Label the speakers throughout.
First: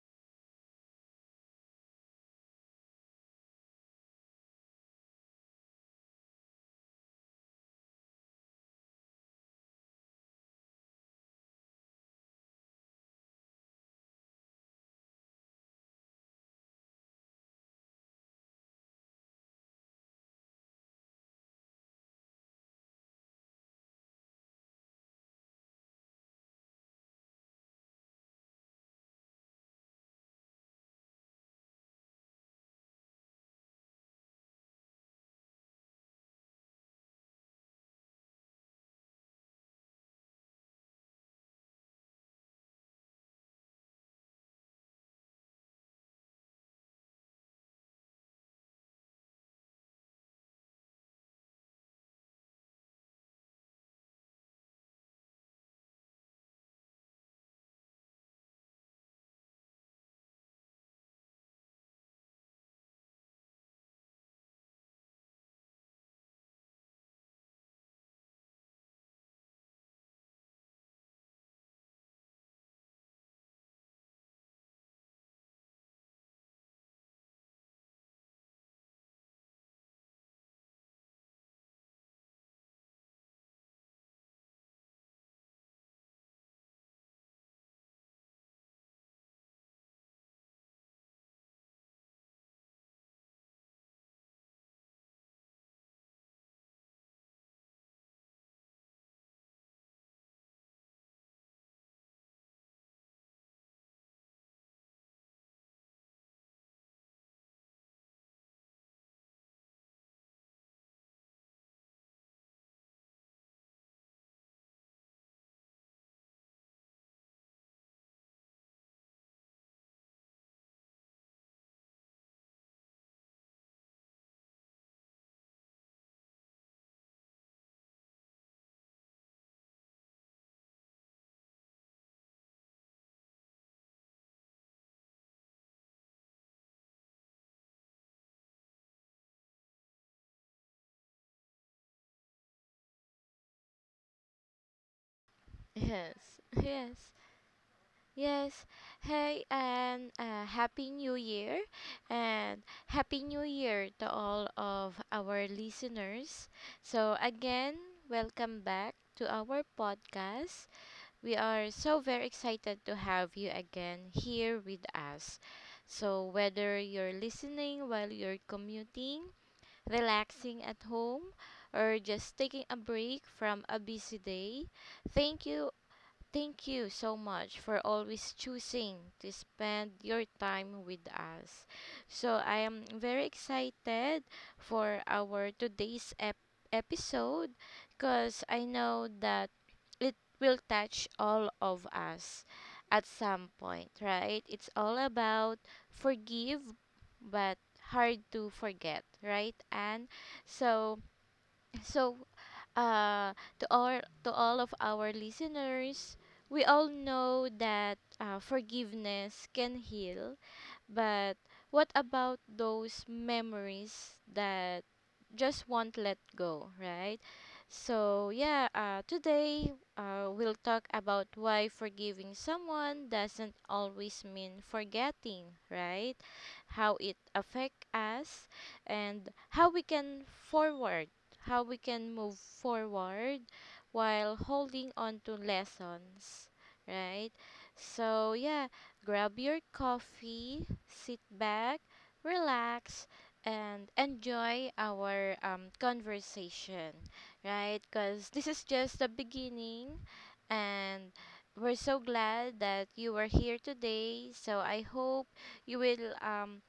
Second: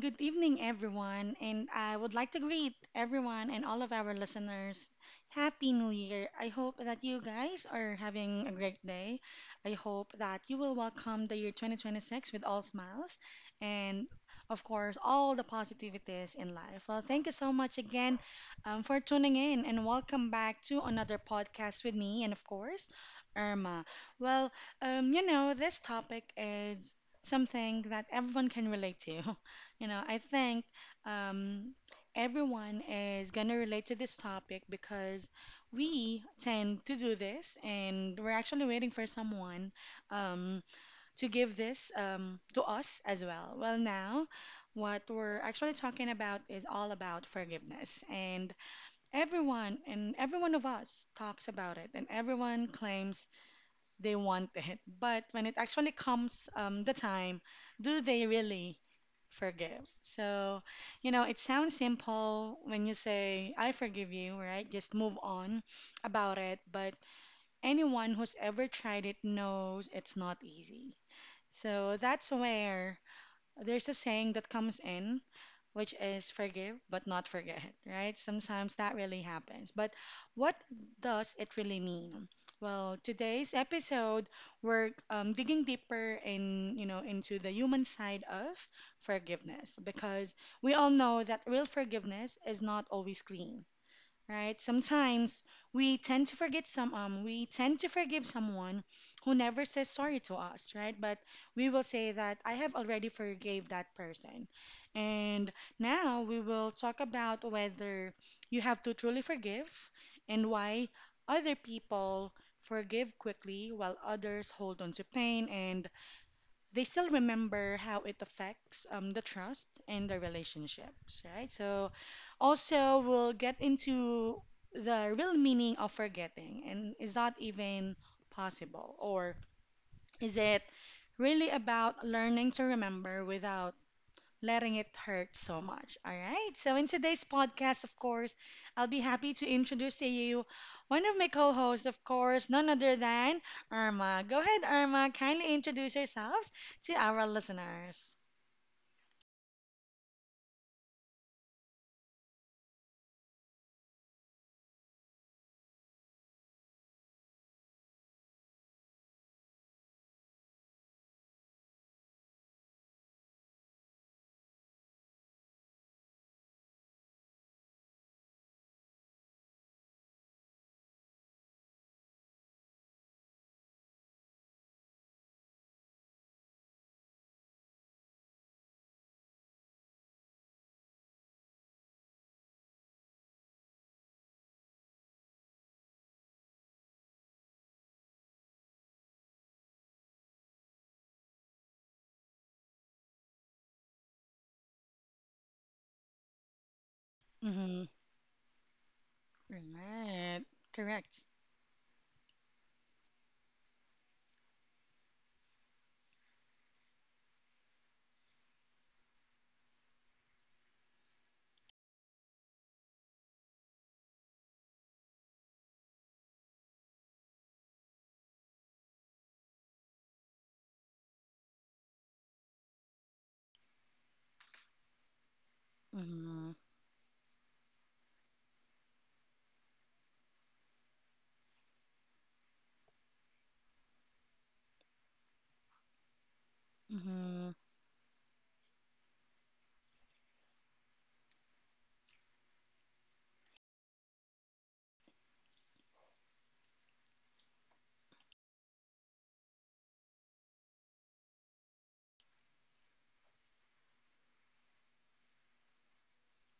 Speaker 1: good evening, everyone. And I would like to greet everyone and all of our listeners. Happy New Year. I hope that you guys are having a great day. I hope that you will welcome the year 2026 with all smiles and, of course, all the positivities in life. Well, thank you so much again for tuning in and welcome back to another podcast with me and, of course, Irma. Well, this topic is something that everyone can relate to. You know, I think um, Everyone is going to relate to this topic because we tend to do this, and we're actually waiting for someone um, to give this to us as well. Well, now, what we're actually talking about is all about forgiveness, and everyone and every one of us talks about it, and everyone claims they want it. But when it actually comes the time, do they really forgive? So, it sounds simple when you say, I forgive you, right? Just move on about it. But anyone who's ever tried it knows it's not easy. So that's where there's a saying that comes in which is forgive but not forget, right? Sometimes that really happens. But what does it really mean? Well, today's episode we're digging deeper in, into the human side of forgiveness because we all know that real forgiveness is not always clean, right? Sometimes we tend to forgive someone who never says sorry to us, right? But we will say that I have already forgave that person. And now we will talk about whether you have to truly forgive and why other people forgive quickly while others hold on to pain and they still remember how it affects the trust and the relationships, right? So, also, we'll get into the real meaning of forgetting, and is that even possible? Or is it really about learning to remember without letting it hurt so much. All right. So, in today's podcast, of course, I'll be happy to introduce to you one of my co hosts, of course, none other than Irma. Go ahead, Irma. Kindly introduce
Speaker 2: Yes,
Speaker 1: yourselves to
Speaker 2: yes,
Speaker 1: our listeners.
Speaker 2: yes. Hey, and Happy New Year, and Happy New Year to all of our listeners. So, again, welcome back to our podcast. We are so very excited to have you again here with us. So, whether you're listening while you're commuting, relaxing at home, or just taking a break from a busy day, Thank you Thank you so much for always choosing to spend your time with us. So, I am very excited for our today's episode, because I know that it will touch all of us at some point, right? It's all about forgive but
Speaker 1: Mm-hmm.
Speaker 2: hard to forget, right? And
Speaker 1: Right.
Speaker 2: so
Speaker 1: Correct.
Speaker 2: so uh, to all of our listeners, we all know that forgiveness can heal, but what about those memories that just won't let go, right? So, yeah, today we'll talk about why forgiving someone doesn't always mean forgetting, right?
Speaker 1: Mm-hmm.
Speaker 2: How it affects us, and how we can move forward while holding on to lessons, right?
Speaker 1: Mm-hmm.
Speaker 2: So, yeah, grab your coffee, sit back, relax, and enjoy our conversation, right? Because this is just the beginning, and we're so glad that you are here today. So, I hope you will, um,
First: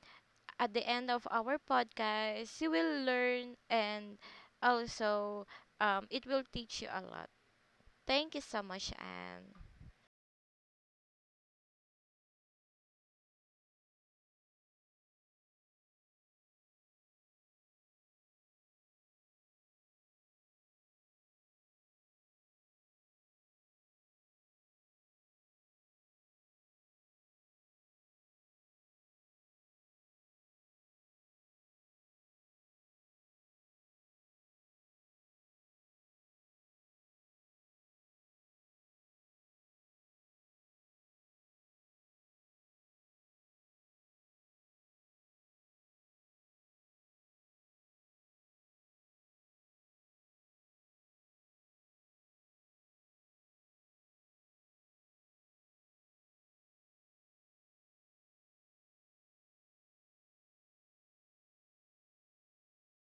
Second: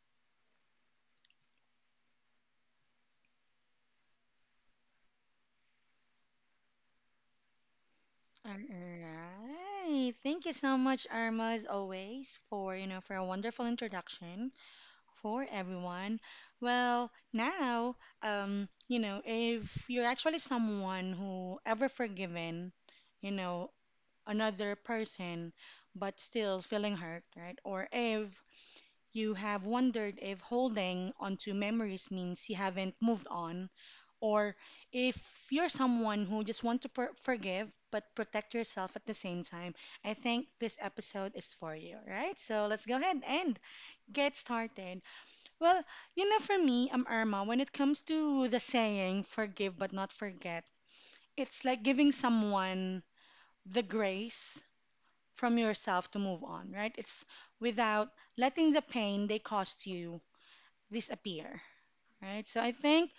Speaker 2: at the end of our podcast, you will learn, and also, it will teach you a lot. Thank you
Speaker 1: All
Speaker 2: so much, Anne.
Speaker 1: right. Thank you so much, Irma, as always, for for a wonderful introduction. For everyone. Well, now, if you're actually someone who ever forgiven, you know, another person, but still feeling hurt, right? Or if you have wondered if holding onto memories means you haven't moved on, or if you're someone who just want to forgive but protect yourself at the same time, I think this episode is for you, right? So let's go ahead and get started. Well, for me, Irma, when it comes to the saying forgive but not forget, it's like giving someone the grace from yourself to move on, right? It's without letting the pain they caused you disappear, right? So I think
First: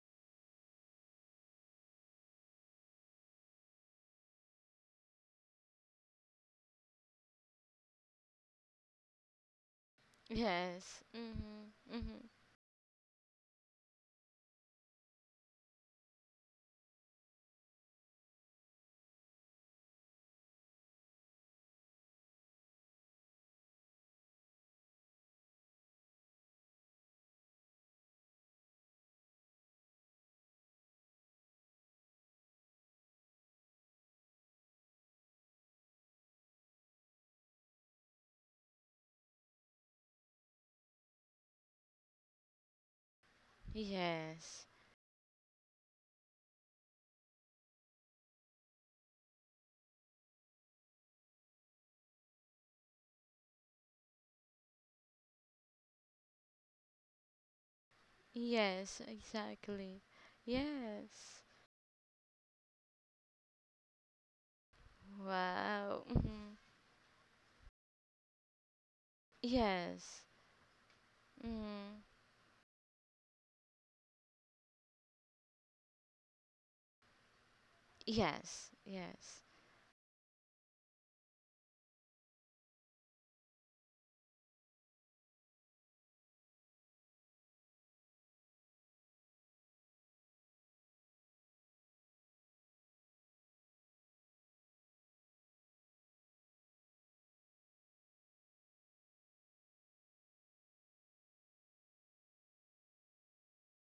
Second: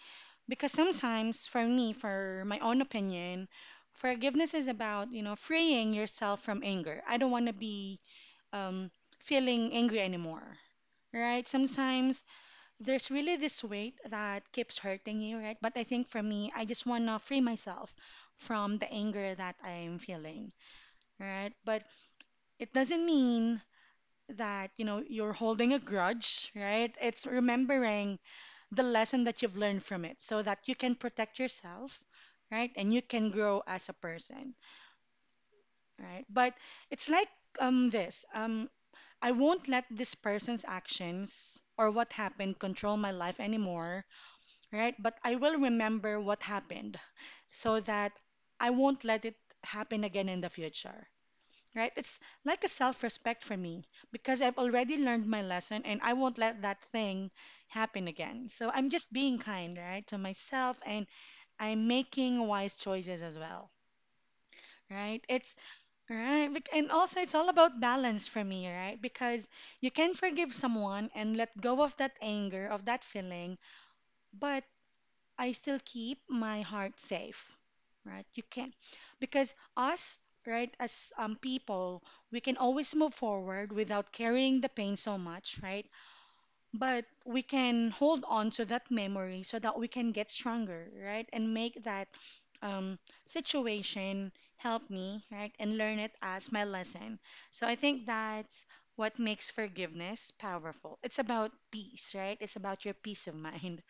Speaker 1: because sometimes for me, for my own opinion, forgiveness is about, freeing yourself from anger. I don't want to be um, feeling angry anymore,
Speaker 2: Yes.
Speaker 1: right?
Speaker 2: Mm-hmm.
Speaker 1: Sometimes
Speaker 2: Mm-hmm.
Speaker 1: there's really this weight that keeps hurting you, right? But I think for me, I just want to free myself from the anger that I'm feeling, right? But it doesn't mean that, you're holding a grudge, right? It's remembering the lesson that you've learned from it so that you can protect yourself, right? And you can grow as a person, right? But it's like um this, um I won't let this person's actions or what happened control my life anymore,
Speaker 2: Yes.
Speaker 1: right? But I will remember what happened so that I won't let it happen again in the future, right? It's like a self respect for me because I've already learned my lesson and I won't let that thing happen again. So I'm
Speaker 2: Yes,
Speaker 1: just being kind,
Speaker 2: exactly.
Speaker 1: right, to myself and
Speaker 2: Yes.
Speaker 1: I'm making wise choices as well. Right? It's
Speaker 2: Wow.
Speaker 1: right.
Speaker 2: Hmm.
Speaker 1: And also, it's all about balance for me, right? Because you can
Speaker 2: Yes.
Speaker 1: forgive someone and let go of
Speaker 2: Hmm.
Speaker 1: that anger, of that feeling, but I still keep my heart safe, right? You
Speaker 2: Yes.
Speaker 1: can,
Speaker 2: Yes.
Speaker 1: because us, right, as people, we can always move forward without carrying the pain so much, right? But we can hold on to that memory so that we can get stronger, right? And make that um, situation help me, right? And learn it as my lesson. So I think that's what makes forgiveness powerful. It's about peace, right? It's about your peace of mind.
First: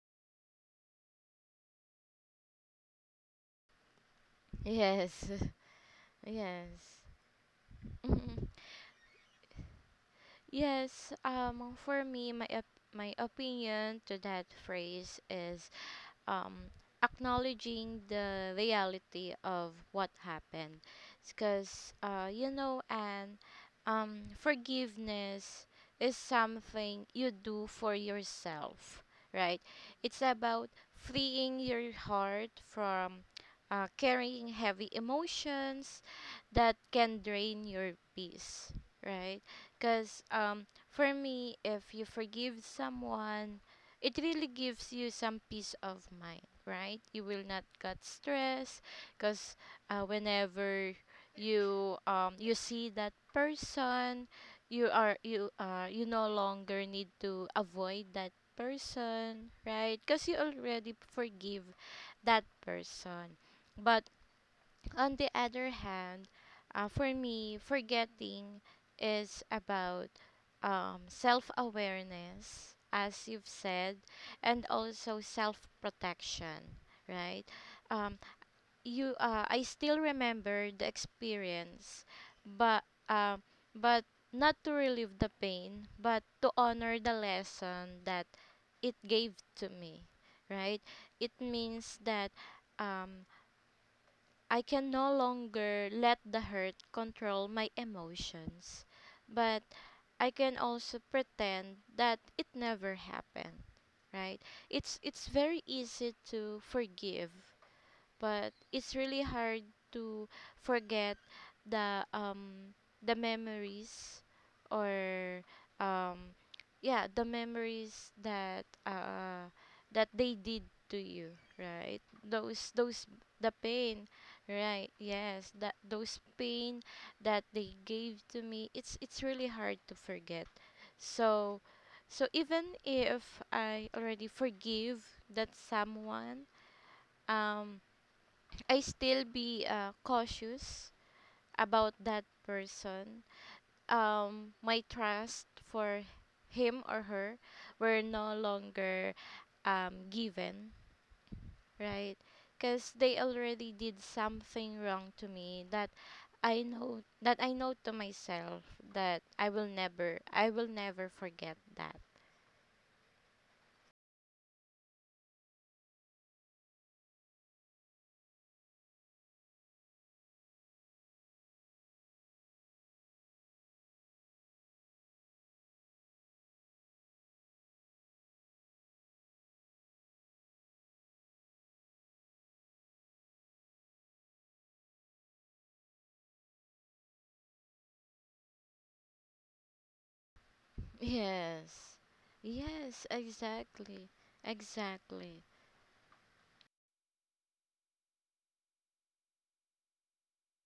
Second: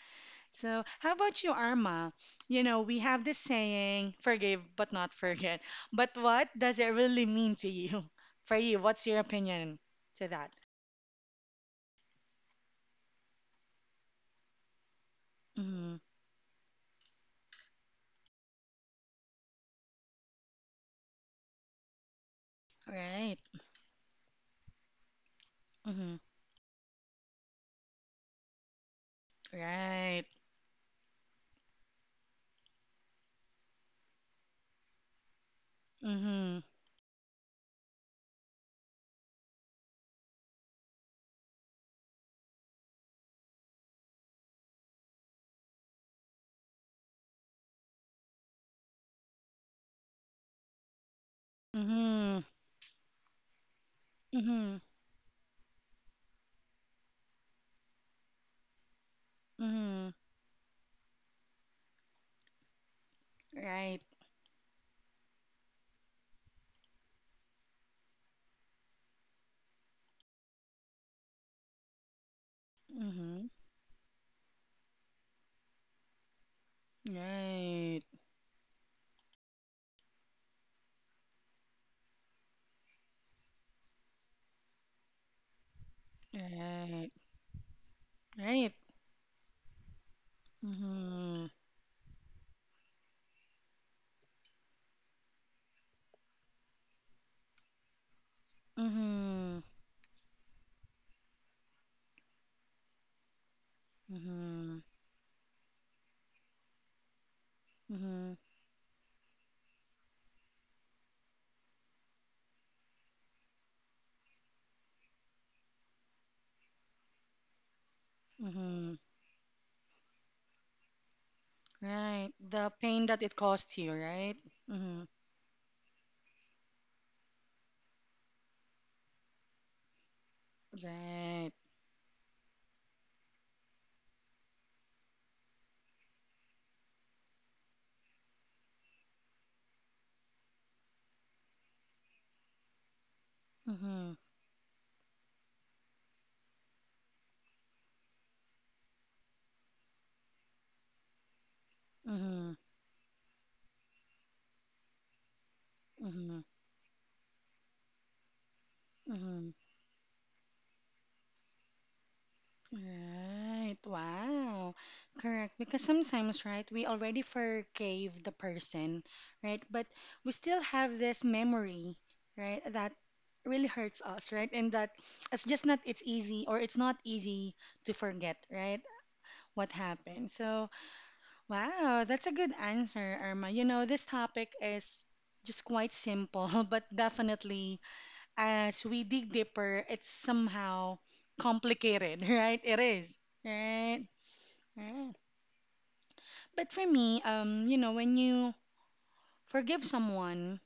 Speaker 1: So, how about you, Arma? You know, we have this saying, forgive but not
Speaker 2: Yes.
Speaker 1: forget. But what does it
Speaker 2: Yes.
Speaker 1: really mean to you?
Speaker 2: Hmm.
Speaker 1: For you, what's your opinion to that?
Speaker 2: Yes. For me, my my opinion to that phrase is,
Speaker 1: Mm-hmm.
Speaker 2: um, acknowledging the reality of what happened. Because, you know,
Speaker 1: Right.
Speaker 2: and forgiveness is
Speaker 1: Mm-hmm.
Speaker 2: something you do for yourself, right? It's
Speaker 1: Right.
Speaker 2: about freeing your heart from, carrying heavy emotions
Speaker 1: Mm-hmm.
Speaker 2: that can drain your peace, right? Because, for me, if you forgive someone, it really gives you some peace of mind, right? You will not get stressed, because, whenever you um
Speaker 1: Mm-hmm.
Speaker 2: you see that person,
Speaker 1: Mm-hmm.
Speaker 2: you are you you no longer need to avoid that person, right?
Speaker 1: Mm-hmm.
Speaker 2: Because you already forgive that person,
Speaker 1: Right.
Speaker 2: but on the other hand, for me, forgetting is about, self awareness, as
Speaker 1: Mm-hmm.
Speaker 2: you've said, and also self protection, right?
Speaker 1: Right.
Speaker 2: Um, I still remember the experience, but uh, but not to relieve the pain, but to honor
Speaker 1: Right.
Speaker 2: the lesson that
Speaker 1: Right.
Speaker 2: it gave to me, right? It
Speaker 1: Mm-hmm.
Speaker 2: means that. Um, I can no longer let the hurt control my emotions,
Speaker 1: Mm-hmm.
Speaker 2: but I can also pretend that it never happened, right?
Speaker 1: Mm-hmm.
Speaker 2: It's very easy to forgive,
Speaker 1: Mm-hmm.
Speaker 2: but it's really hard to forget the um the memories, or, um yeah, the memories that
Speaker 1: Mm-hmm.
Speaker 2: uh that they did to you, right,
Speaker 1: Right. The pain
Speaker 2: those
Speaker 1: that it
Speaker 2: the
Speaker 1: caused you,
Speaker 2: pain,
Speaker 1: right?
Speaker 2: right,
Speaker 1: Mm-hmm.
Speaker 2: yes, that those pain that they gave to me, it's really hard to forget.
Speaker 1: Right.
Speaker 2: So so even if I already forgive that someone, um I still be, cautious about that person.
Speaker 1: Mm-hmm.
Speaker 2: My trust for him or her were no longer, given, right?
Speaker 1: Mm-hmm.
Speaker 2: Because they already did something wrong to me, that
Speaker 1: Mm-hmm.
Speaker 2: I know to myself that
Speaker 1: Mm-hmm.
Speaker 2: I will never forget that.
Speaker 1: Right. Wow. Correct. Because sometimes, right, we already forgave the person, right? But we still have this memory, right, that really hurts us, right? And that it's not easy to forget, right? What happened. So, wow, that's a good answer, Irma. You know, this topic is just quite simple, but definitely as we dig deeper, it's somehow
Speaker 2: Yes.
Speaker 1: complicated, right? It
Speaker 2: Yes,
Speaker 1: is, right?
Speaker 2: exactly.
Speaker 1: right.
Speaker 2: Exactly.
Speaker 1: But for me, when you forgive someone,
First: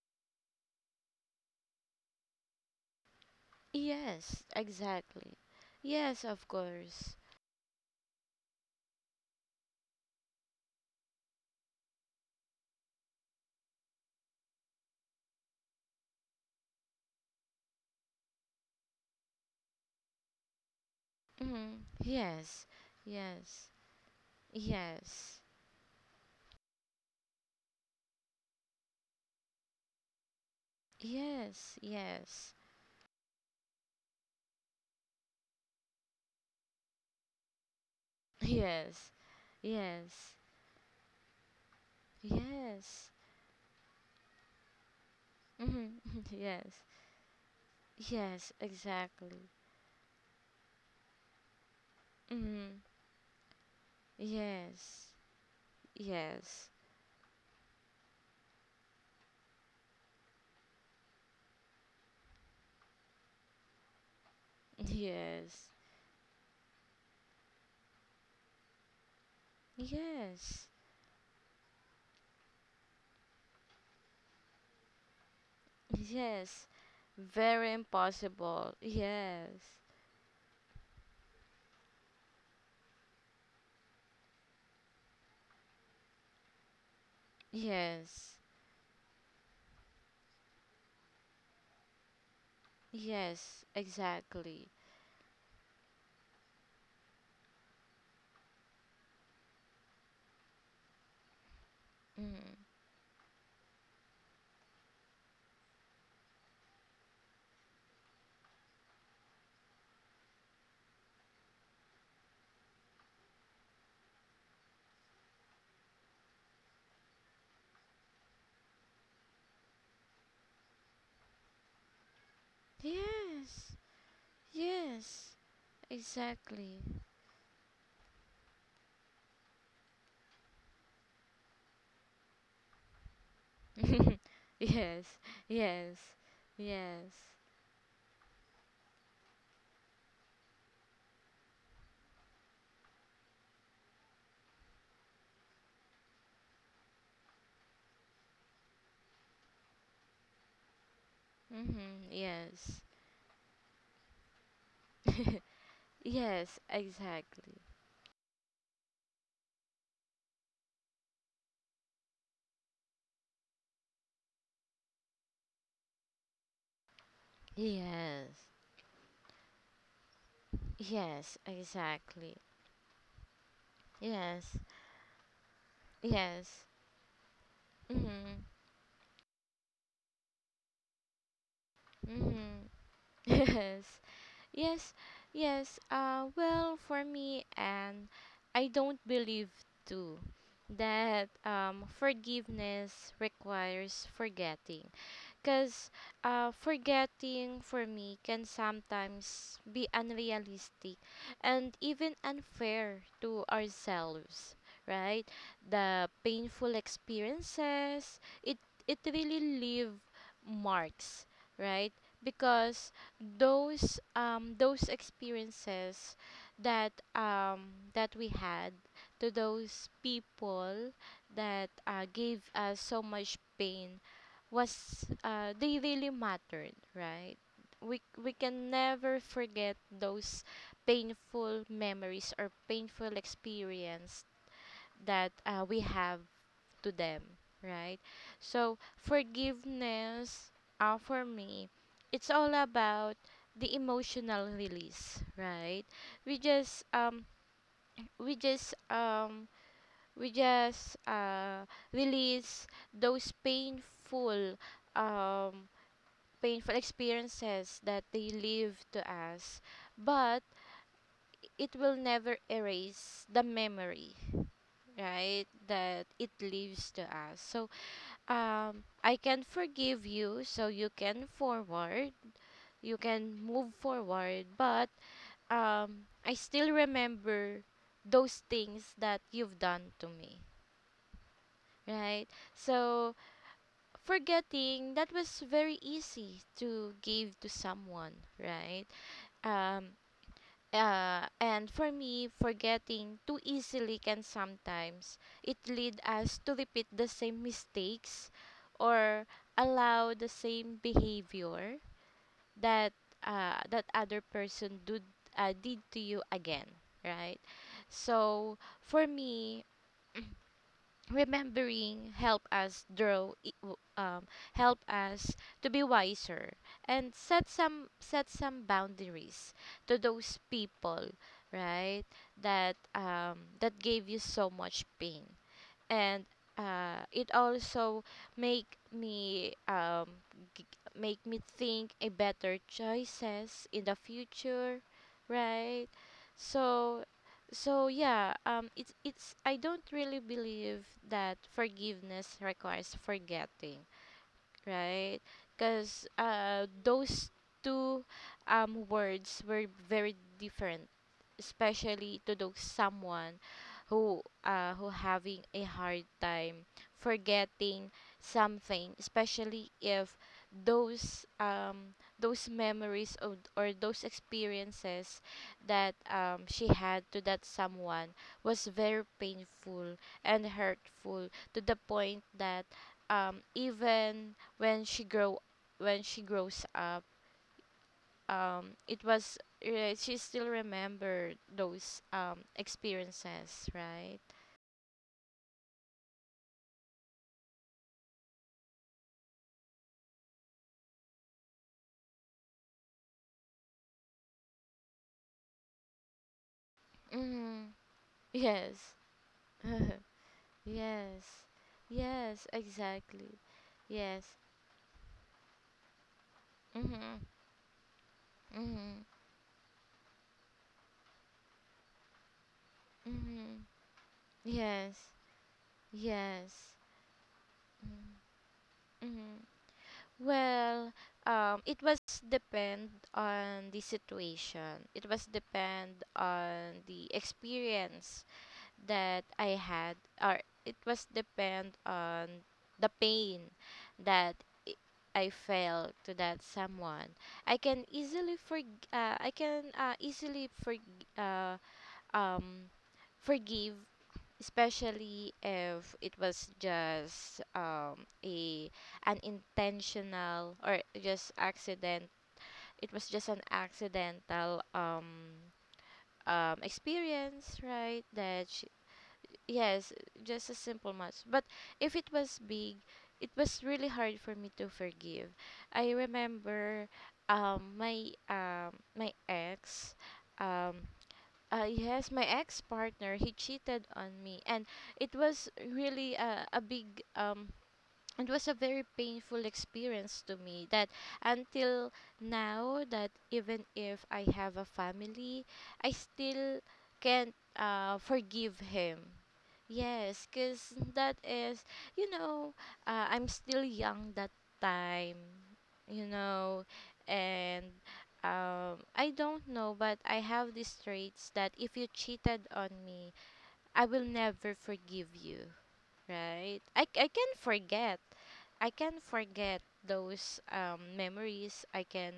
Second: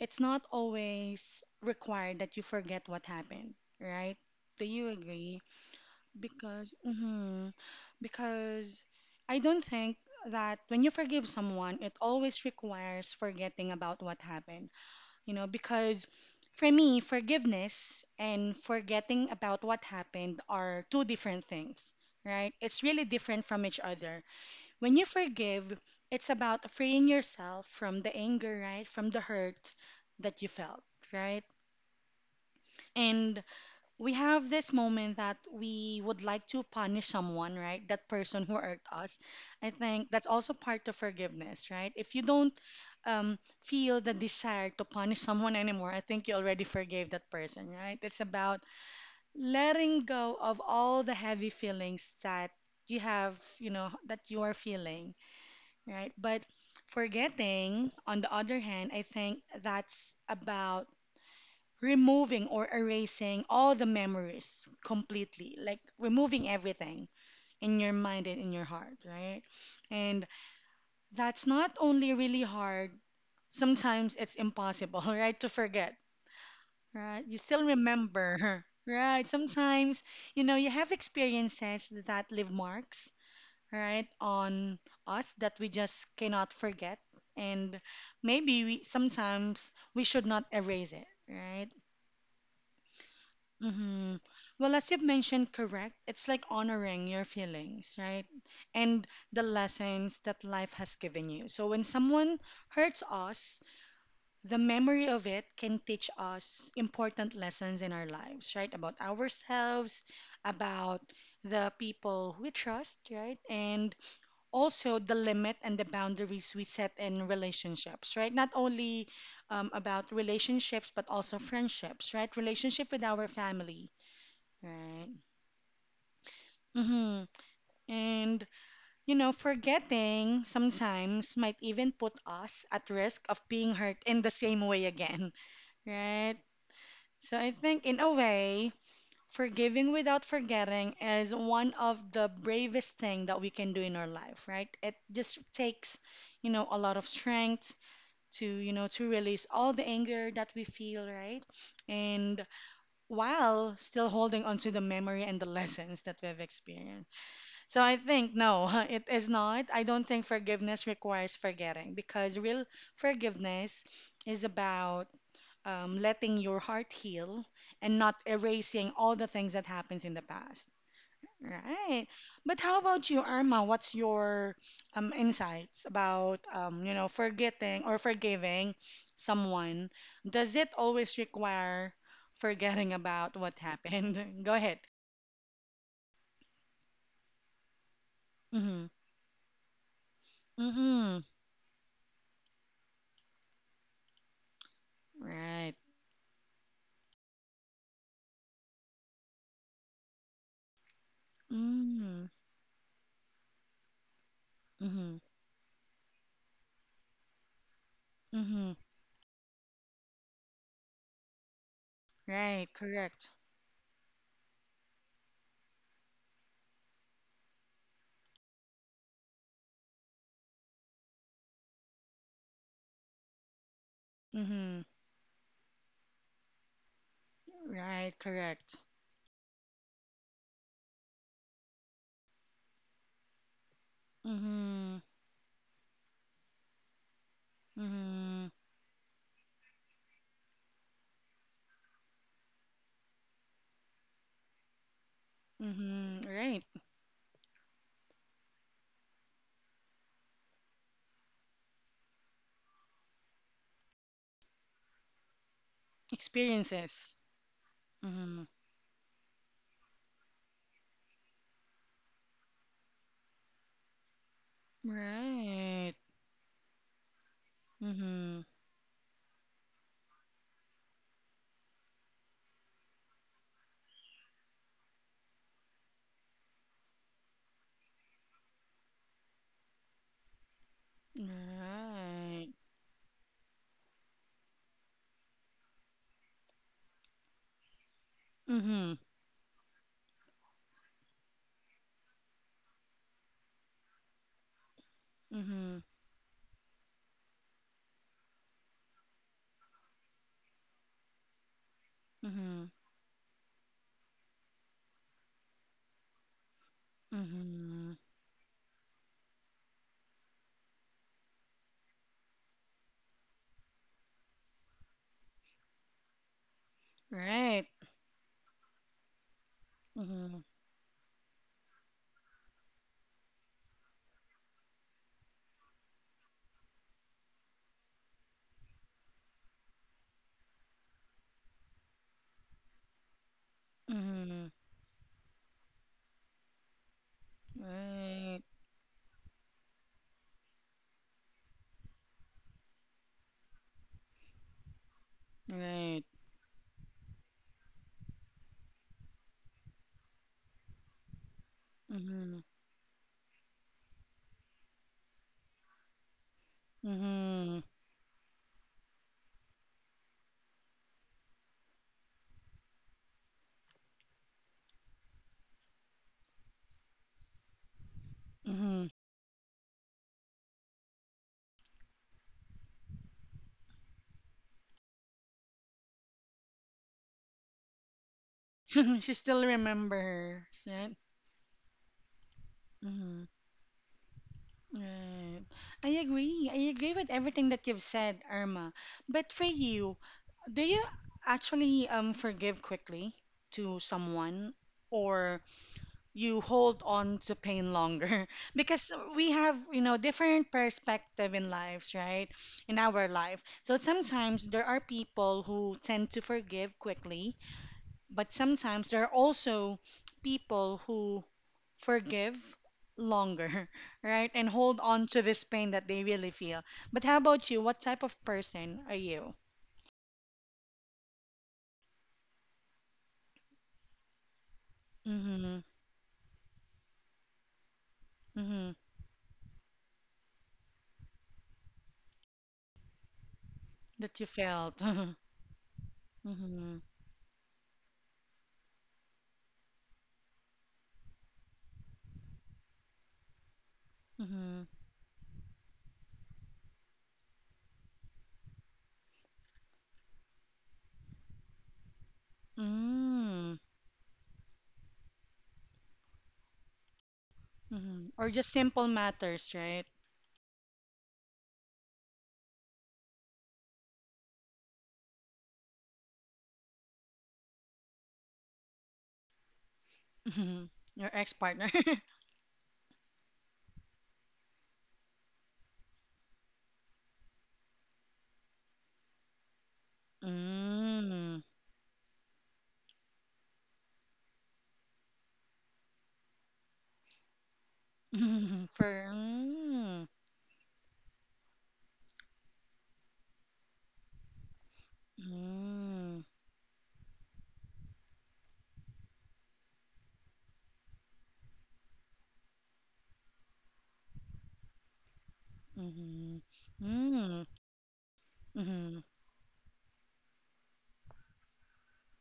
Speaker 1: it's not always required that you forget what happened, right?
Speaker 2: Yes,
Speaker 1: Do you
Speaker 2: exactly.
Speaker 1: agree?
Speaker 2: Yes, of
Speaker 1: Because,
Speaker 2: course.
Speaker 1: hmm because I don't think that when you forgive someone, it always requires forgetting about what happened. Because for me, forgiveness and forgetting about what happened are two different
Speaker 2: Hmm.
Speaker 1: things, right?
Speaker 2: Yes,
Speaker 1: It's really different from
Speaker 2: yes,
Speaker 1: each other. When you
Speaker 2: yes,
Speaker 1: forgive, it's about freeing yourself from the anger, right? From the hurt that you felt, right?
Speaker 2: yes, yes,
Speaker 1: And we have this moment that we would like to punish someone, right? That person who hurt
Speaker 2: yes,
Speaker 1: us. I think that's
Speaker 2: yes,
Speaker 1: also part of forgiveness, right? If you don't
Speaker 2: yes.
Speaker 1: feel the desire to punish someone anymore,
Speaker 2: Hmm.
Speaker 1: I think you already
Speaker 2: Yes,
Speaker 1: forgave that person, right? It's
Speaker 2: yes,
Speaker 1: about
Speaker 2: exactly.
Speaker 1: letting go of all the heavy feelings that
Speaker 2: Hmm.
Speaker 1: you have, that you are
Speaker 2: Yes,
Speaker 1: feeling, right? But
Speaker 2: yes,
Speaker 1: forgetting, on the other hand, I think that's about removing or erasing all the memories completely,
Speaker 2: yes,
Speaker 1: like removing everything in your mind and in your heart, right? And
Speaker 2: yes,
Speaker 1: that's not only really hard, sometimes it's impossible, right, to forget,
Speaker 2: yes.
Speaker 1: right? You still
Speaker 2: Very
Speaker 1: remember,
Speaker 2: impossible.
Speaker 1: right?
Speaker 2: Yes,
Speaker 1: Sometimes, you have experiences that leave marks, right, on us that we just cannot forget. And
Speaker 2: yes,
Speaker 1: maybe we should not erase it, right?
Speaker 2: yes,
Speaker 1: Mm-hmm.
Speaker 2: exactly.
Speaker 1: Well, as you've mentioned, correct, it's like honoring your feelings, right? And the lessons that life has given you. So when someone
Speaker 2: Mm.
Speaker 1: hurts us, the memory of it can teach us important lessons in our lives, right? About ourselves, about the people we trust, right? And also the limit and the boundaries we set in relationships, right? Not only about relationships, but also friendships, right? Relationship with our
Speaker 2: Yes,
Speaker 1: family. Right.
Speaker 2: yes, exactly.
Speaker 1: Mm-hmm. And, forgetting sometimes might even put us at risk of being hurt in the same way
Speaker 2: Yes,
Speaker 1: again.
Speaker 2: yes,
Speaker 1: Right.
Speaker 2: yes.
Speaker 1: So I think, in a way, forgiving without forgetting is one of the bravest thing that we can do in our life, right? It just takes, a lot of strength to, to release all the anger that we feel, right?
Speaker 2: Mm-hmm,
Speaker 1: And
Speaker 2: yes.
Speaker 1: while still holding on to the memory and the lessons that we've
Speaker 2: Yes,
Speaker 1: experienced.
Speaker 2: exactly.
Speaker 1: So I think no, it is not. I don't think forgiveness requires forgetting because real forgiveness is about letting your heart heal and not
Speaker 2: Yes,
Speaker 1: erasing all the things that happens in the past.
Speaker 2: yes,
Speaker 1: Right.
Speaker 2: exactly.
Speaker 1: But how about you, Irma? What's your
Speaker 2: Yes,
Speaker 1: insights about
Speaker 2: yes.
Speaker 1: forgetting or
Speaker 2: Mm-hmm,
Speaker 1: forgiving someone? Does it always require
Speaker 2: mm-hmm.
Speaker 1: forgetting about what
Speaker 2: Yes,
Speaker 1: happened? Go ahead.
Speaker 2: yes, yes. Well, for me, and I
Speaker 1: Mm-hmm.
Speaker 2: don't believe too
Speaker 1: Mm-hmm.
Speaker 2: that forgiveness requires forgetting.
Speaker 1: Right.
Speaker 2: Because, forgetting for me can sometimes be unrealistic and even
Speaker 1: Mm.
Speaker 2: unfair to ourselves,
Speaker 1: Mm-hmm.
Speaker 2: right? The painful experiences, it,
Speaker 1: Mm-hmm.
Speaker 2: it really leave marks, right?
Speaker 1: Right.
Speaker 2: Because
Speaker 1: Correct.
Speaker 2: those experiences that we had to those people that gave us so much pain,
Speaker 1: Mm-hmm.
Speaker 2: was they really mattered, right? We
Speaker 1: Right.
Speaker 2: we can
Speaker 1: Correct.
Speaker 2: never forget those painful memories or painful experience
Speaker 1: Mm-hmm.
Speaker 2: that we have to them, right?
Speaker 1: Mm-hmm.
Speaker 2: So forgiveness, for me, it's all about the emotional release, right?
Speaker 1: Mm-hmm.
Speaker 2: We
Speaker 1: Right.
Speaker 2: just um we just we just uh release those painful, um painful
Speaker 1: Experiences.
Speaker 2: experiences that they
Speaker 1: Mm-hmm.
Speaker 2: leave to us, but it will never erase the memory, right?
Speaker 1: Right.
Speaker 2: That it leaves to us. So,
Speaker 1: Mm-hmm.
Speaker 2: I can forgive you, so you can move forward, but I still remember those things that you've done to me, right?
Speaker 1: Right.
Speaker 2: So, forgetting that was very easy to give to someone, right?
Speaker 1: Mm-hmm.
Speaker 2: Um, and for me, forgetting too easily can sometimes it
Speaker 1: Mm-hmm.
Speaker 2: lead us to repeat the same mistakes, or allow the same behavior
Speaker 1: Mm-hmm.
Speaker 2: that that other person did to you again, right?
Speaker 1: Mm-hmm.
Speaker 2: So for me, remembering help us help us to be wiser, and set
Speaker 1: Right.
Speaker 2: some set some boundaries to
Speaker 1: Mm-hmm.
Speaker 2: those people, right, that gave you so much pain, and it also make me um, g- make me think a better choices in the
Speaker 1: Mm-hmm.
Speaker 2: future, right. so so yeah
Speaker 1: Right.
Speaker 2: um it's it's I don't really believe that forgiveness requires forgetting, right?
Speaker 1: Right.
Speaker 2: Because those two words were very different, especially
Speaker 1: Mm-hmm.
Speaker 2: to those someone who having a hard time
Speaker 1: Mm-hmm.
Speaker 2: forgetting something, especially if those memories or those experiences that, she had to that someone, was
Speaker 1: Mm-hmm.
Speaker 2: very painful and hurtful to the point that, even when she grows up, it
Speaker 1: She still
Speaker 2: was she
Speaker 1: remembers,
Speaker 2: still
Speaker 1: right?
Speaker 2: remembered those
Speaker 1: Mm-hmm.
Speaker 2: experiences, right.
Speaker 1: Right. I agree. I agree with everything that you've said, Irma. But for you, do you actually forgive quickly to someone or you hold on to pain
Speaker 2: Mm-hmm.
Speaker 1: longer? Because
Speaker 2: Yes.
Speaker 1: we have, different perspective in
Speaker 2: Yes,
Speaker 1: lives, right?
Speaker 2: yes,
Speaker 1: In our life.
Speaker 2: exactly.
Speaker 1: So
Speaker 2: Yes.
Speaker 1: sometimes there are people who tend to forgive
Speaker 2: Mm-hmm.
Speaker 1: quickly but sometimes there
Speaker 2: Mm-hmm.
Speaker 1: are also people who forgive longer,
Speaker 2: Mm-hmm.
Speaker 1: right? And hold on
Speaker 2: Yes,
Speaker 1: to this pain that they really feel.
Speaker 2: yes.
Speaker 1: But how about you? What type of
Speaker 2: Mm-hmm.
Speaker 1: person are you?
Speaker 2: Mm-hmm. Well, it was depend on the situation. It was
Speaker 1: Mm-hmm.
Speaker 2: depend on the experience
Speaker 1: Mm-hmm.
Speaker 2: that I had, or it was depend on the pain
Speaker 1: That you
Speaker 2: that I
Speaker 1: felt.
Speaker 2: I felt to that
Speaker 1: Mm-hmm.
Speaker 2: someone. I can easily forg uh, um forgive,
Speaker 1: Mm-hmm.
Speaker 2: especially if it was just a an intentional or just accident. It was just an
Speaker 1: Mm.
Speaker 2: accidental experience, right?
Speaker 1: Mm-hmm. Or
Speaker 2: That
Speaker 1: just simple matters, right?
Speaker 2: Yes, just a simple match. But if it was big, it was really hard for me to forgive. I remember, my my ex
Speaker 1: Mm-hmm.
Speaker 2: um
Speaker 1: Your ex-partner.
Speaker 2: yes, my ex partner, he cheated on me, and it was really a big, it was a very painful experience to me, that
Speaker 1: Mm.
Speaker 2: until now, that even if I have a family, I still can't forgive
Speaker 1: For
Speaker 2: him.
Speaker 1: mm.
Speaker 2: Yes, because that is, you know, I'm still young that time, you
Speaker 1: Mm.
Speaker 2: know, and I don't know, but I have these traits that if you cheated on me, I will never forgive you,
Speaker 1: Mm-hmm.
Speaker 2: right? I can
Speaker 1: Mm.
Speaker 2: forget. I
Speaker 1: Mm-hmm.
Speaker 2: can forget those memories. I can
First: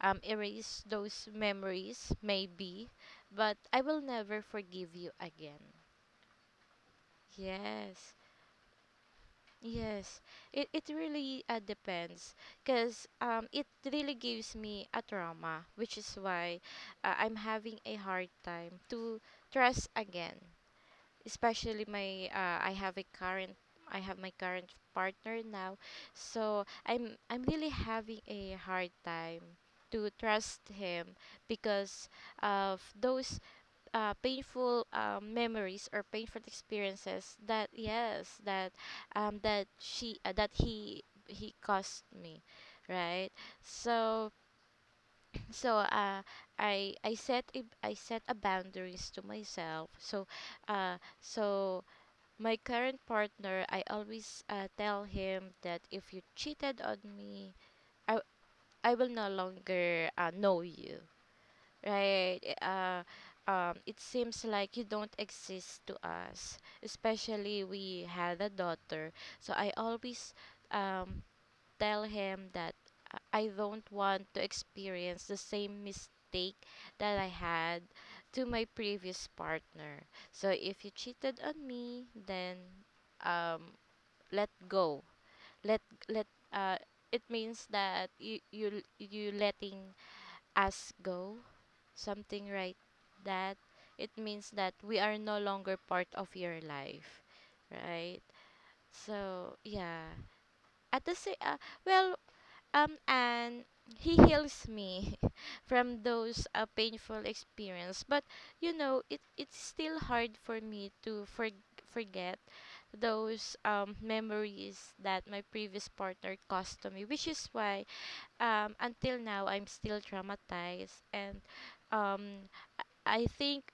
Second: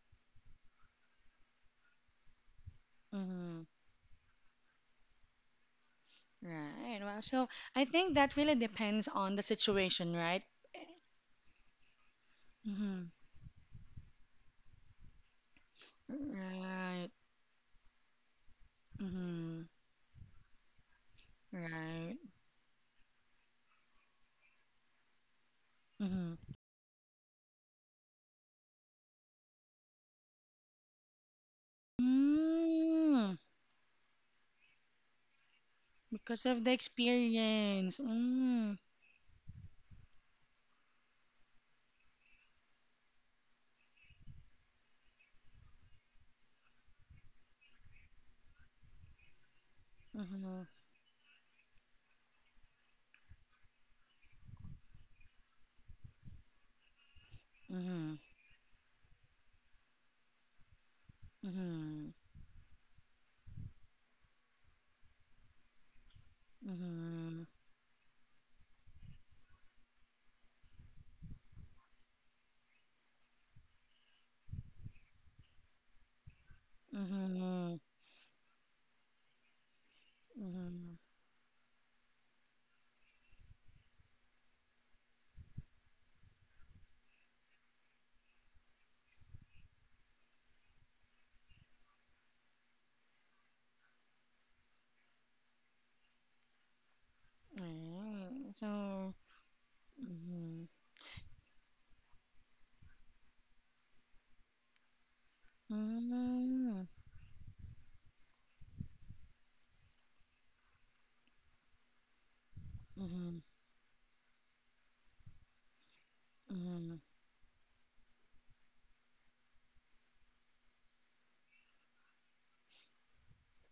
Speaker 2: erase those memories, maybe, but
Speaker 1: Mm-hmm.
Speaker 2: I will never forgive you again.
Speaker 1: Right. Well, so I
Speaker 2: Yes.
Speaker 1: think that really depends on the situation,
Speaker 2: Yes,
Speaker 1: right?
Speaker 2: it really depends,
Speaker 1: Mm-hmm.
Speaker 2: because it really gives me a trauma, which is why
Speaker 1: Right.
Speaker 2: I'm having a hard time to
Speaker 1: Mm-hmm.
Speaker 2: trust again. Especially
Speaker 1: Right.
Speaker 2: my I have a current I have my current partner now,
Speaker 1: Mm-hmm.
Speaker 2: so I'm really having a hard time to trust him, because of
Speaker 1: Mm,
Speaker 2: those painful memories or painful
Speaker 1: because of the
Speaker 2: experiences that,
Speaker 1: experience.
Speaker 2: yes, that
Speaker 1: Mm.
Speaker 2: that she, that he caused me, right. So so uh, I set a boundaries to myself. so
Speaker 1: Mm-hmm.
Speaker 2: uh, so my current partner, I always tell him that if you cheated on me,
Speaker 1: Mm-hmm.
Speaker 2: I, I will no longer know you,
Speaker 1: Mm-hmm.
Speaker 2: right. It seems like you don't exist to us,
Speaker 1: Mm-hmm.
Speaker 2: especially we had a daughter. So I always um, tell him that I don't want to experience the same mistake that I
Speaker 1: Mm-hmm.
Speaker 2: had to my previous partner. So if you
Speaker 1: Mm-hmm.
Speaker 2: cheated on me, then um, let go. Let let uh, it means that you letting us go something, right, that it means that we are no longer part of your life, right.
Speaker 1: Right. So.
Speaker 2: So, yeah,
Speaker 1: Mm-hmm.
Speaker 2: at the same well and he heals me from those
Speaker 1: Mm-hmm.
Speaker 2: painful experience, but it's still hard for me to forget
Speaker 1: Mm-hmm.
Speaker 2: those memories that my previous partner caused to
Speaker 1: Mm-hmm.
Speaker 2: me, which is why until now I'm still traumatized, and um I think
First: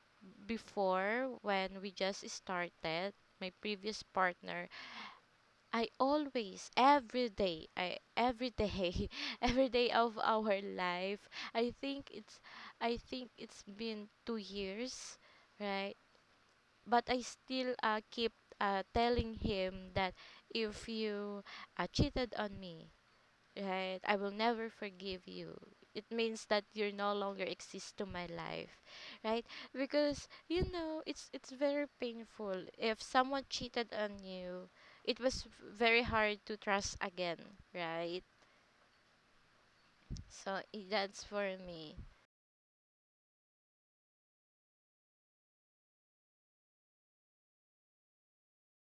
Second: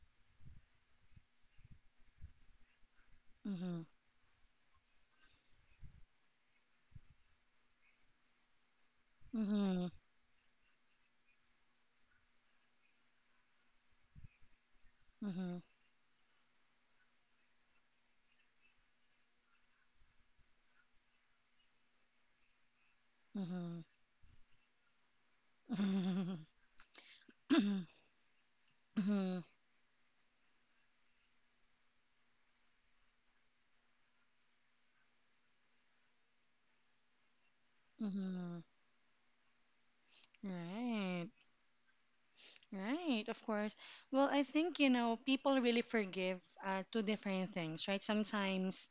Speaker 2: before when we just started, my
Speaker 1: Mm-hmm.
Speaker 2: previous partner, I always, every day, every
Speaker 1: Mm-hmm.
Speaker 2: day of our life, I think it's I think it's been 2 years,
Speaker 1: Mm-hmm.
Speaker 2: right, but I still keep telling him that if you cheated on me,
Speaker 1: Mm-hmm.
Speaker 2: right? I will never forgive you. It means
Speaker 1: Mm-hmm.
Speaker 2: that you no longer exist to my life,
Speaker 1: Mm-hmm.
Speaker 2: right? Because it's very painful if someone cheated on you. It was very hard to trust again, right?
Speaker 1: Mm-hmm.
Speaker 2: So that's
Speaker 1: Right,
Speaker 2: for me.
Speaker 1: right, of course. Well, I think, people really forgive two different things, right? Sometimes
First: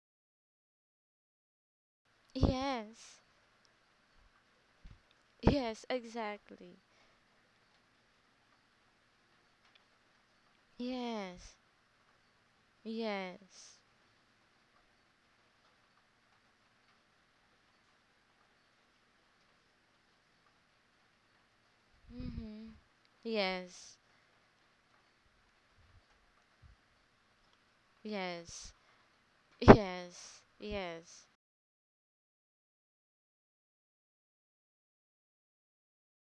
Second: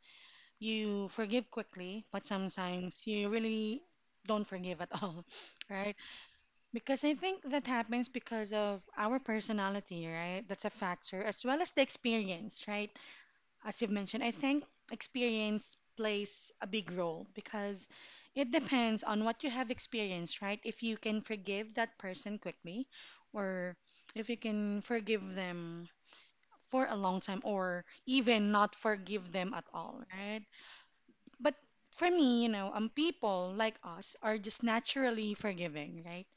Speaker 1: you forgive quickly, but sometimes
Speaker 2: Yes,
Speaker 1: you really don't forgive at all,
Speaker 2: yes,
Speaker 1: right?
Speaker 2: exactly.
Speaker 1: Because I think that happens because of our personality, right? That's a factor, as
Speaker 2: Yes,
Speaker 1: well as the experience, right?
Speaker 2: yes.
Speaker 1: As you've mentioned, I think experience plays a big role because it depends on what you have experienced, right? If you can forgive that person
Speaker 2: Mhm.
Speaker 1: quickly, or
Speaker 2: Yes,
Speaker 1: if you can forgive them for a long time, or even
Speaker 2: yes,
Speaker 1: not forgive them at all,
Speaker 2: yes,
Speaker 1: right?
Speaker 2: yes,
Speaker 1: But for me, people like us are just naturally forgiving, right?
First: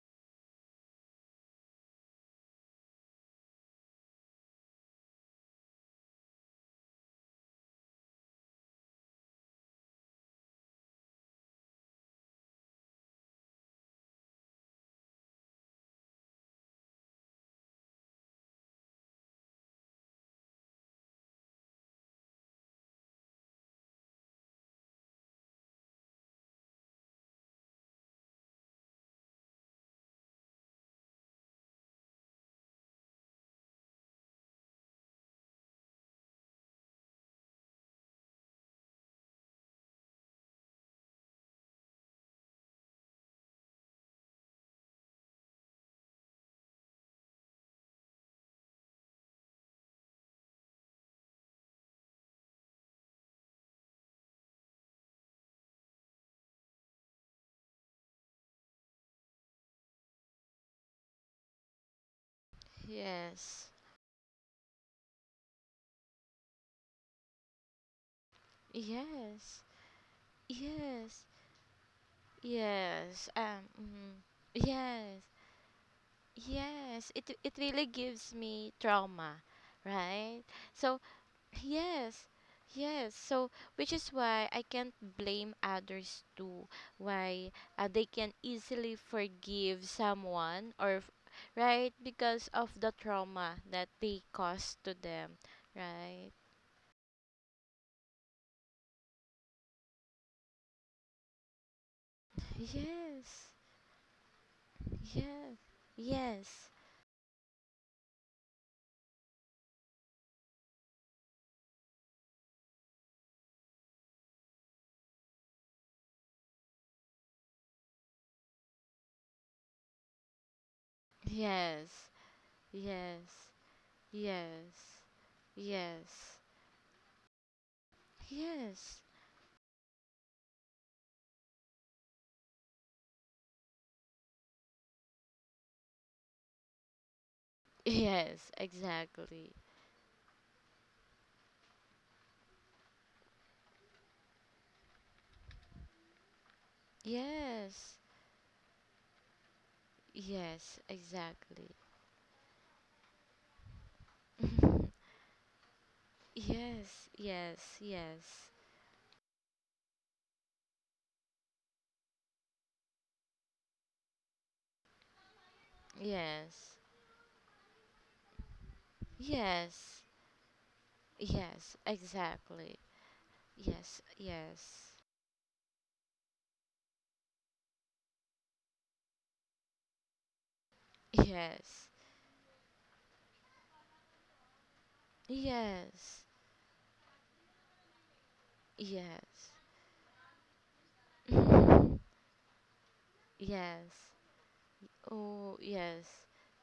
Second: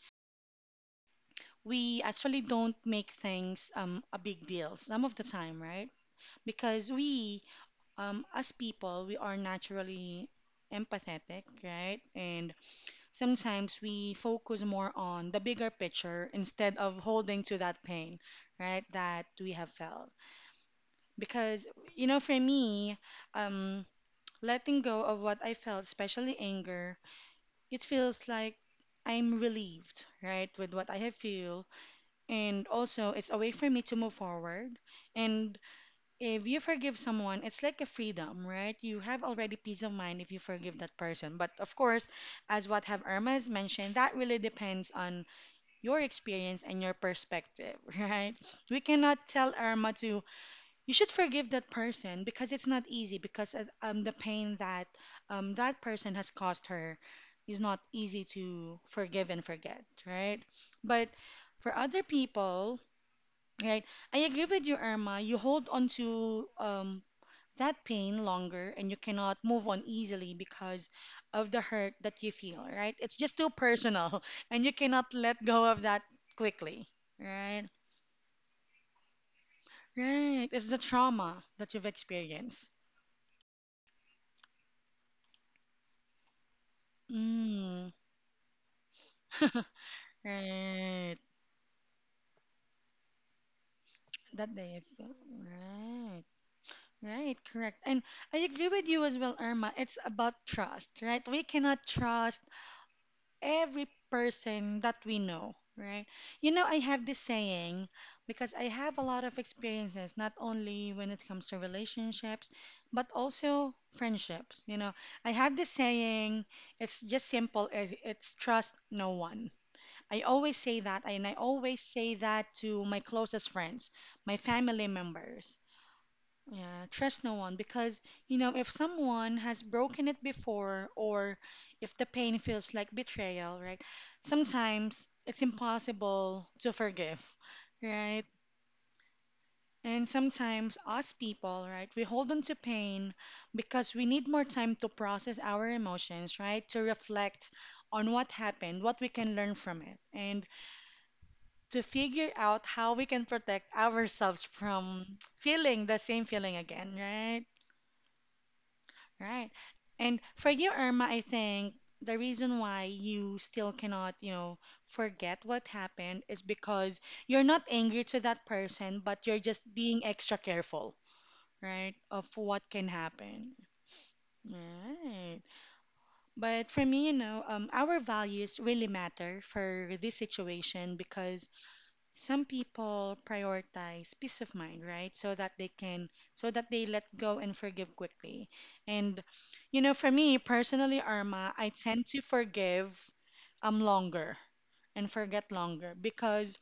Speaker 1: We actually don't make things a big deal some of the time, right? Because we as people, we are naturally empathetic, right? And sometimes we focus more on the bigger picture instead of holding to that pain, right, that we have felt. Because, for me, um, letting go of what I felt, especially anger, it feels like I'm relieved, right, with what I have feel. And also, it's a way for me to move forward. And if you forgive someone, it's like a freedom, right? You have already peace of mind if you forgive that person. But of course, as what have Irma has mentioned, that really depends on your experience and your perspective, right? We cannot tell Irma to you should forgive that person because it's not easy because the pain that that person has caused her is not easy to forgive and forget, right? But for other people,
Speaker 2: yes,
Speaker 1: right? I agree with you, Irma. You hold on to that pain longer and you cannot
Speaker 2: yes.
Speaker 1: move on easily because
Speaker 2: Yes,
Speaker 1: of the hurt that you feel, right? It's
Speaker 2: yes,
Speaker 1: just too
Speaker 2: mhm.
Speaker 1: personal and you cannot
Speaker 2: Yes,
Speaker 1: let go of that quickly,
Speaker 2: yes. It
Speaker 1: right?
Speaker 2: really gives me trauma, right?
Speaker 1: Right. It's the
Speaker 2: So,
Speaker 1: trauma that you've
Speaker 2: yes,
Speaker 1: experienced.
Speaker 2: yes. So, which is why I can't blame others too. Why
Speaker 1: Mm.
Speaker 2: they can easily forgive someone
Speaker 1: Right.
Speaker 2: right, because of the trauma that they
Speaker 1: That they
Speaker 2: caused to
Speaker 1: feel.
Speaker 2: them,
Speaker 1: Right.
Speaker 2: right?
Speaker 1: Right. Correct. And I agree with you as well, Irma. It's about trust, right? We cannot trust
Speaker 2: Yes,
Speaker 1: every person that we know,
Speaker 2: yes,
Speaker 1: right?
Speaker 2: yes,
Speaker 1: I have this saying because I have a lot of experiences, not only when it comes to relationships, but also friendships. I have this saying, it's just simple, it's trust no one. I always say that, and I always
Speaker 2: yes,
Speaker 1: say that to my
Speaker 2: yes.
Speaker 1: closest friends, my
Speaker 2: Yes.
Speaker 1: family members.
Speaker 2: Yes.
Speaker 1: Yeah, trust no one because, if
Speaker 2: Yes.
Speaker 1: someone has broken it before or if the pain feels like betrayal, right? Sometimes it's impossible to forgive, right?
Speaker 2: Yes, exactly.
Speaker 1: And sometimes us people, right, we hold on to pain because we need more time to process our emotions, right? To reflect
Speaker 2: Yes.
Speaker 1: on what happened, what we can learn from it, and
Speaker 2: Yes, exactly.
Speaker 1: to figure out how we can protect ourselves from feeling the same feeling again,
Speaker 2: Yes,
Speaker 1: right?
Speaker 2: yes, yes.
Speaker 1: Right. And for you, Irma, I think the reason why you still cannot, forget what happened is
Speaker 2: Yes.
Speaker 1: because you're not angry to that person, but you're just
Speaker 2: Yes.
Speaker 1: being extra careful,
Speaker 2: Yes,
Speaker 1: right, of what
Speaker 2: exactly.
Speaker 1: can happen.
Speaker 2: Yes, yes.
Speaker 1: Right. But for me, our values really matter for this situation because
Speaker 2: Yes.
Speaker 1: some people prioritize peace of mind, right? So that they can,
Speaker 2: Yes.
Speaker 1: so that they let go and forgive quickly. And,
Speaker 2: Yes.
Speaker 1: for me personally, Arma, I tend to forgive
Speaker 2: Yes.
Speaker 1: longer and forget
Speaker 2: Oh,
Speaker 1: longer
Speaker 2: yes.
Speaker 1: because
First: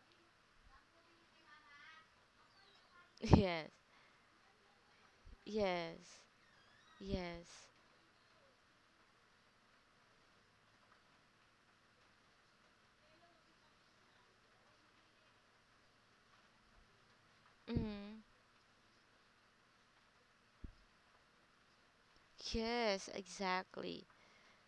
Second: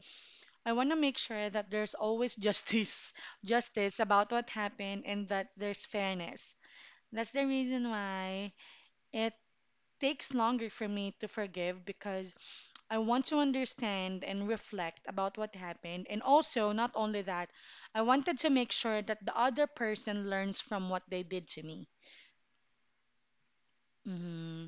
Speaker 1: I want to make sure that there's always justice, justice about what happened and that there's
Speaker 2: Yes.
Speaker 1: fairness.
Speaker 2: Yes.
Speaker 1: That's the
Speaker 2: Yes.
Speaker 1: reason why it takes longer for me to forgive because I want to understand and reflect about what happened. And also, not only that, I
Speaker 2: Mm.
Speaker 1: wanted to make sure that the other person learns from what they did to me.
Speaker 2: Yes, exactly.
Speaker 1: Hmm.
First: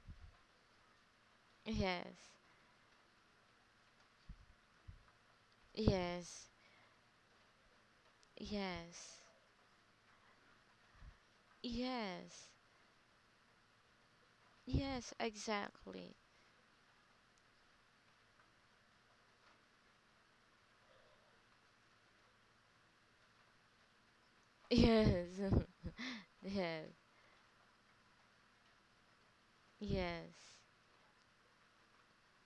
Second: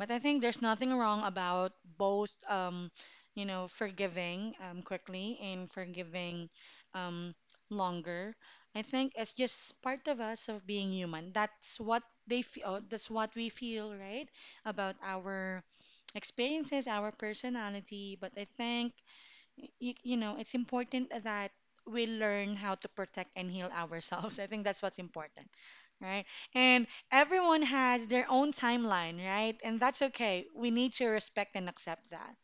Speaker 1: But I think there's nothing wrong about
Speaker 2: Yes,
Speaker 1: both, forgiving quickly and forgiving
Speaker 2: yes,
Speaker 1: um, longer. I think
Speaker 2: yes,
Speaker 1: it's just part of us of being human. That's what they
Speaker 2: yes,
Speaker 1: feel. That's what we feel, right? About
Speaker 2: yes,
Speaker 1: our
Speaker 2: exactly.
Speaker 1: experiences, our personality. But I think it's important that we learn how to protect and heal ourselves. I think that's what's
Speaker 2: Yes,
Speaker 1: important, right? And
Speaker 2: yes,
Speaker 1: everyone has their own timeline, right? And that's okay.
Speaker 2: yes,
Speaker 1: We need to respect and accept that.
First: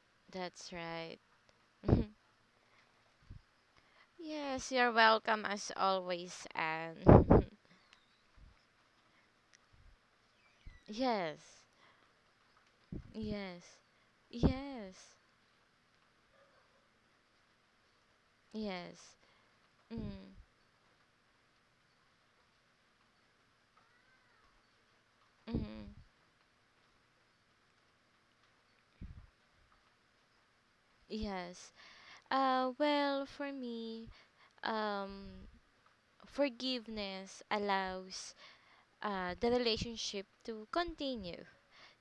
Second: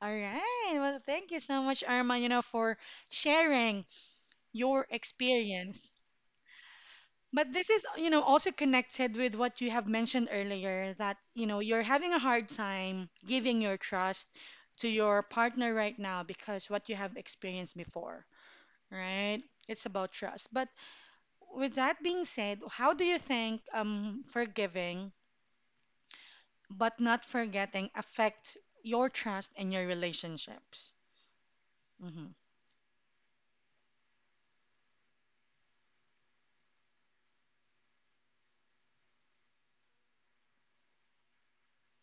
Speaker 1: All right.
Speaker 2: that's
Speaker 1: Well,
Speaker 2: right.
Speaker 1: thank you so much, Irma, for sharing
Speaker 2: Yes,
Speaker 1: your
Speaker 2: you're welcome as
Speaker 1: experience.
Speaker 2: always, Anne.
Speaker 1: But this is, also connected with what you have mentioned earlier that,
Speaker 2: Yes,
Speaker 1: you're having a hard time giving
Speaker 2: yes,
Speaker 1: your trust to
Speaker 2: yes,
Speaker 1: your partner right now because what you have experienced before,
Speaker 2: yes.
Speaker 1: right? It's about
Speaker 2: Mm,
Speaker 1: trust. But with that being said, how do you think forgiving
Speaker 2: mm,
Speaker 1: but not forgetting affects your trust and your relationships?
Speaker 2: yes.
Speaker 1: Mm-hmm.
Speaker 2: Well, for me, um, forgiveness allows the relationship to continue.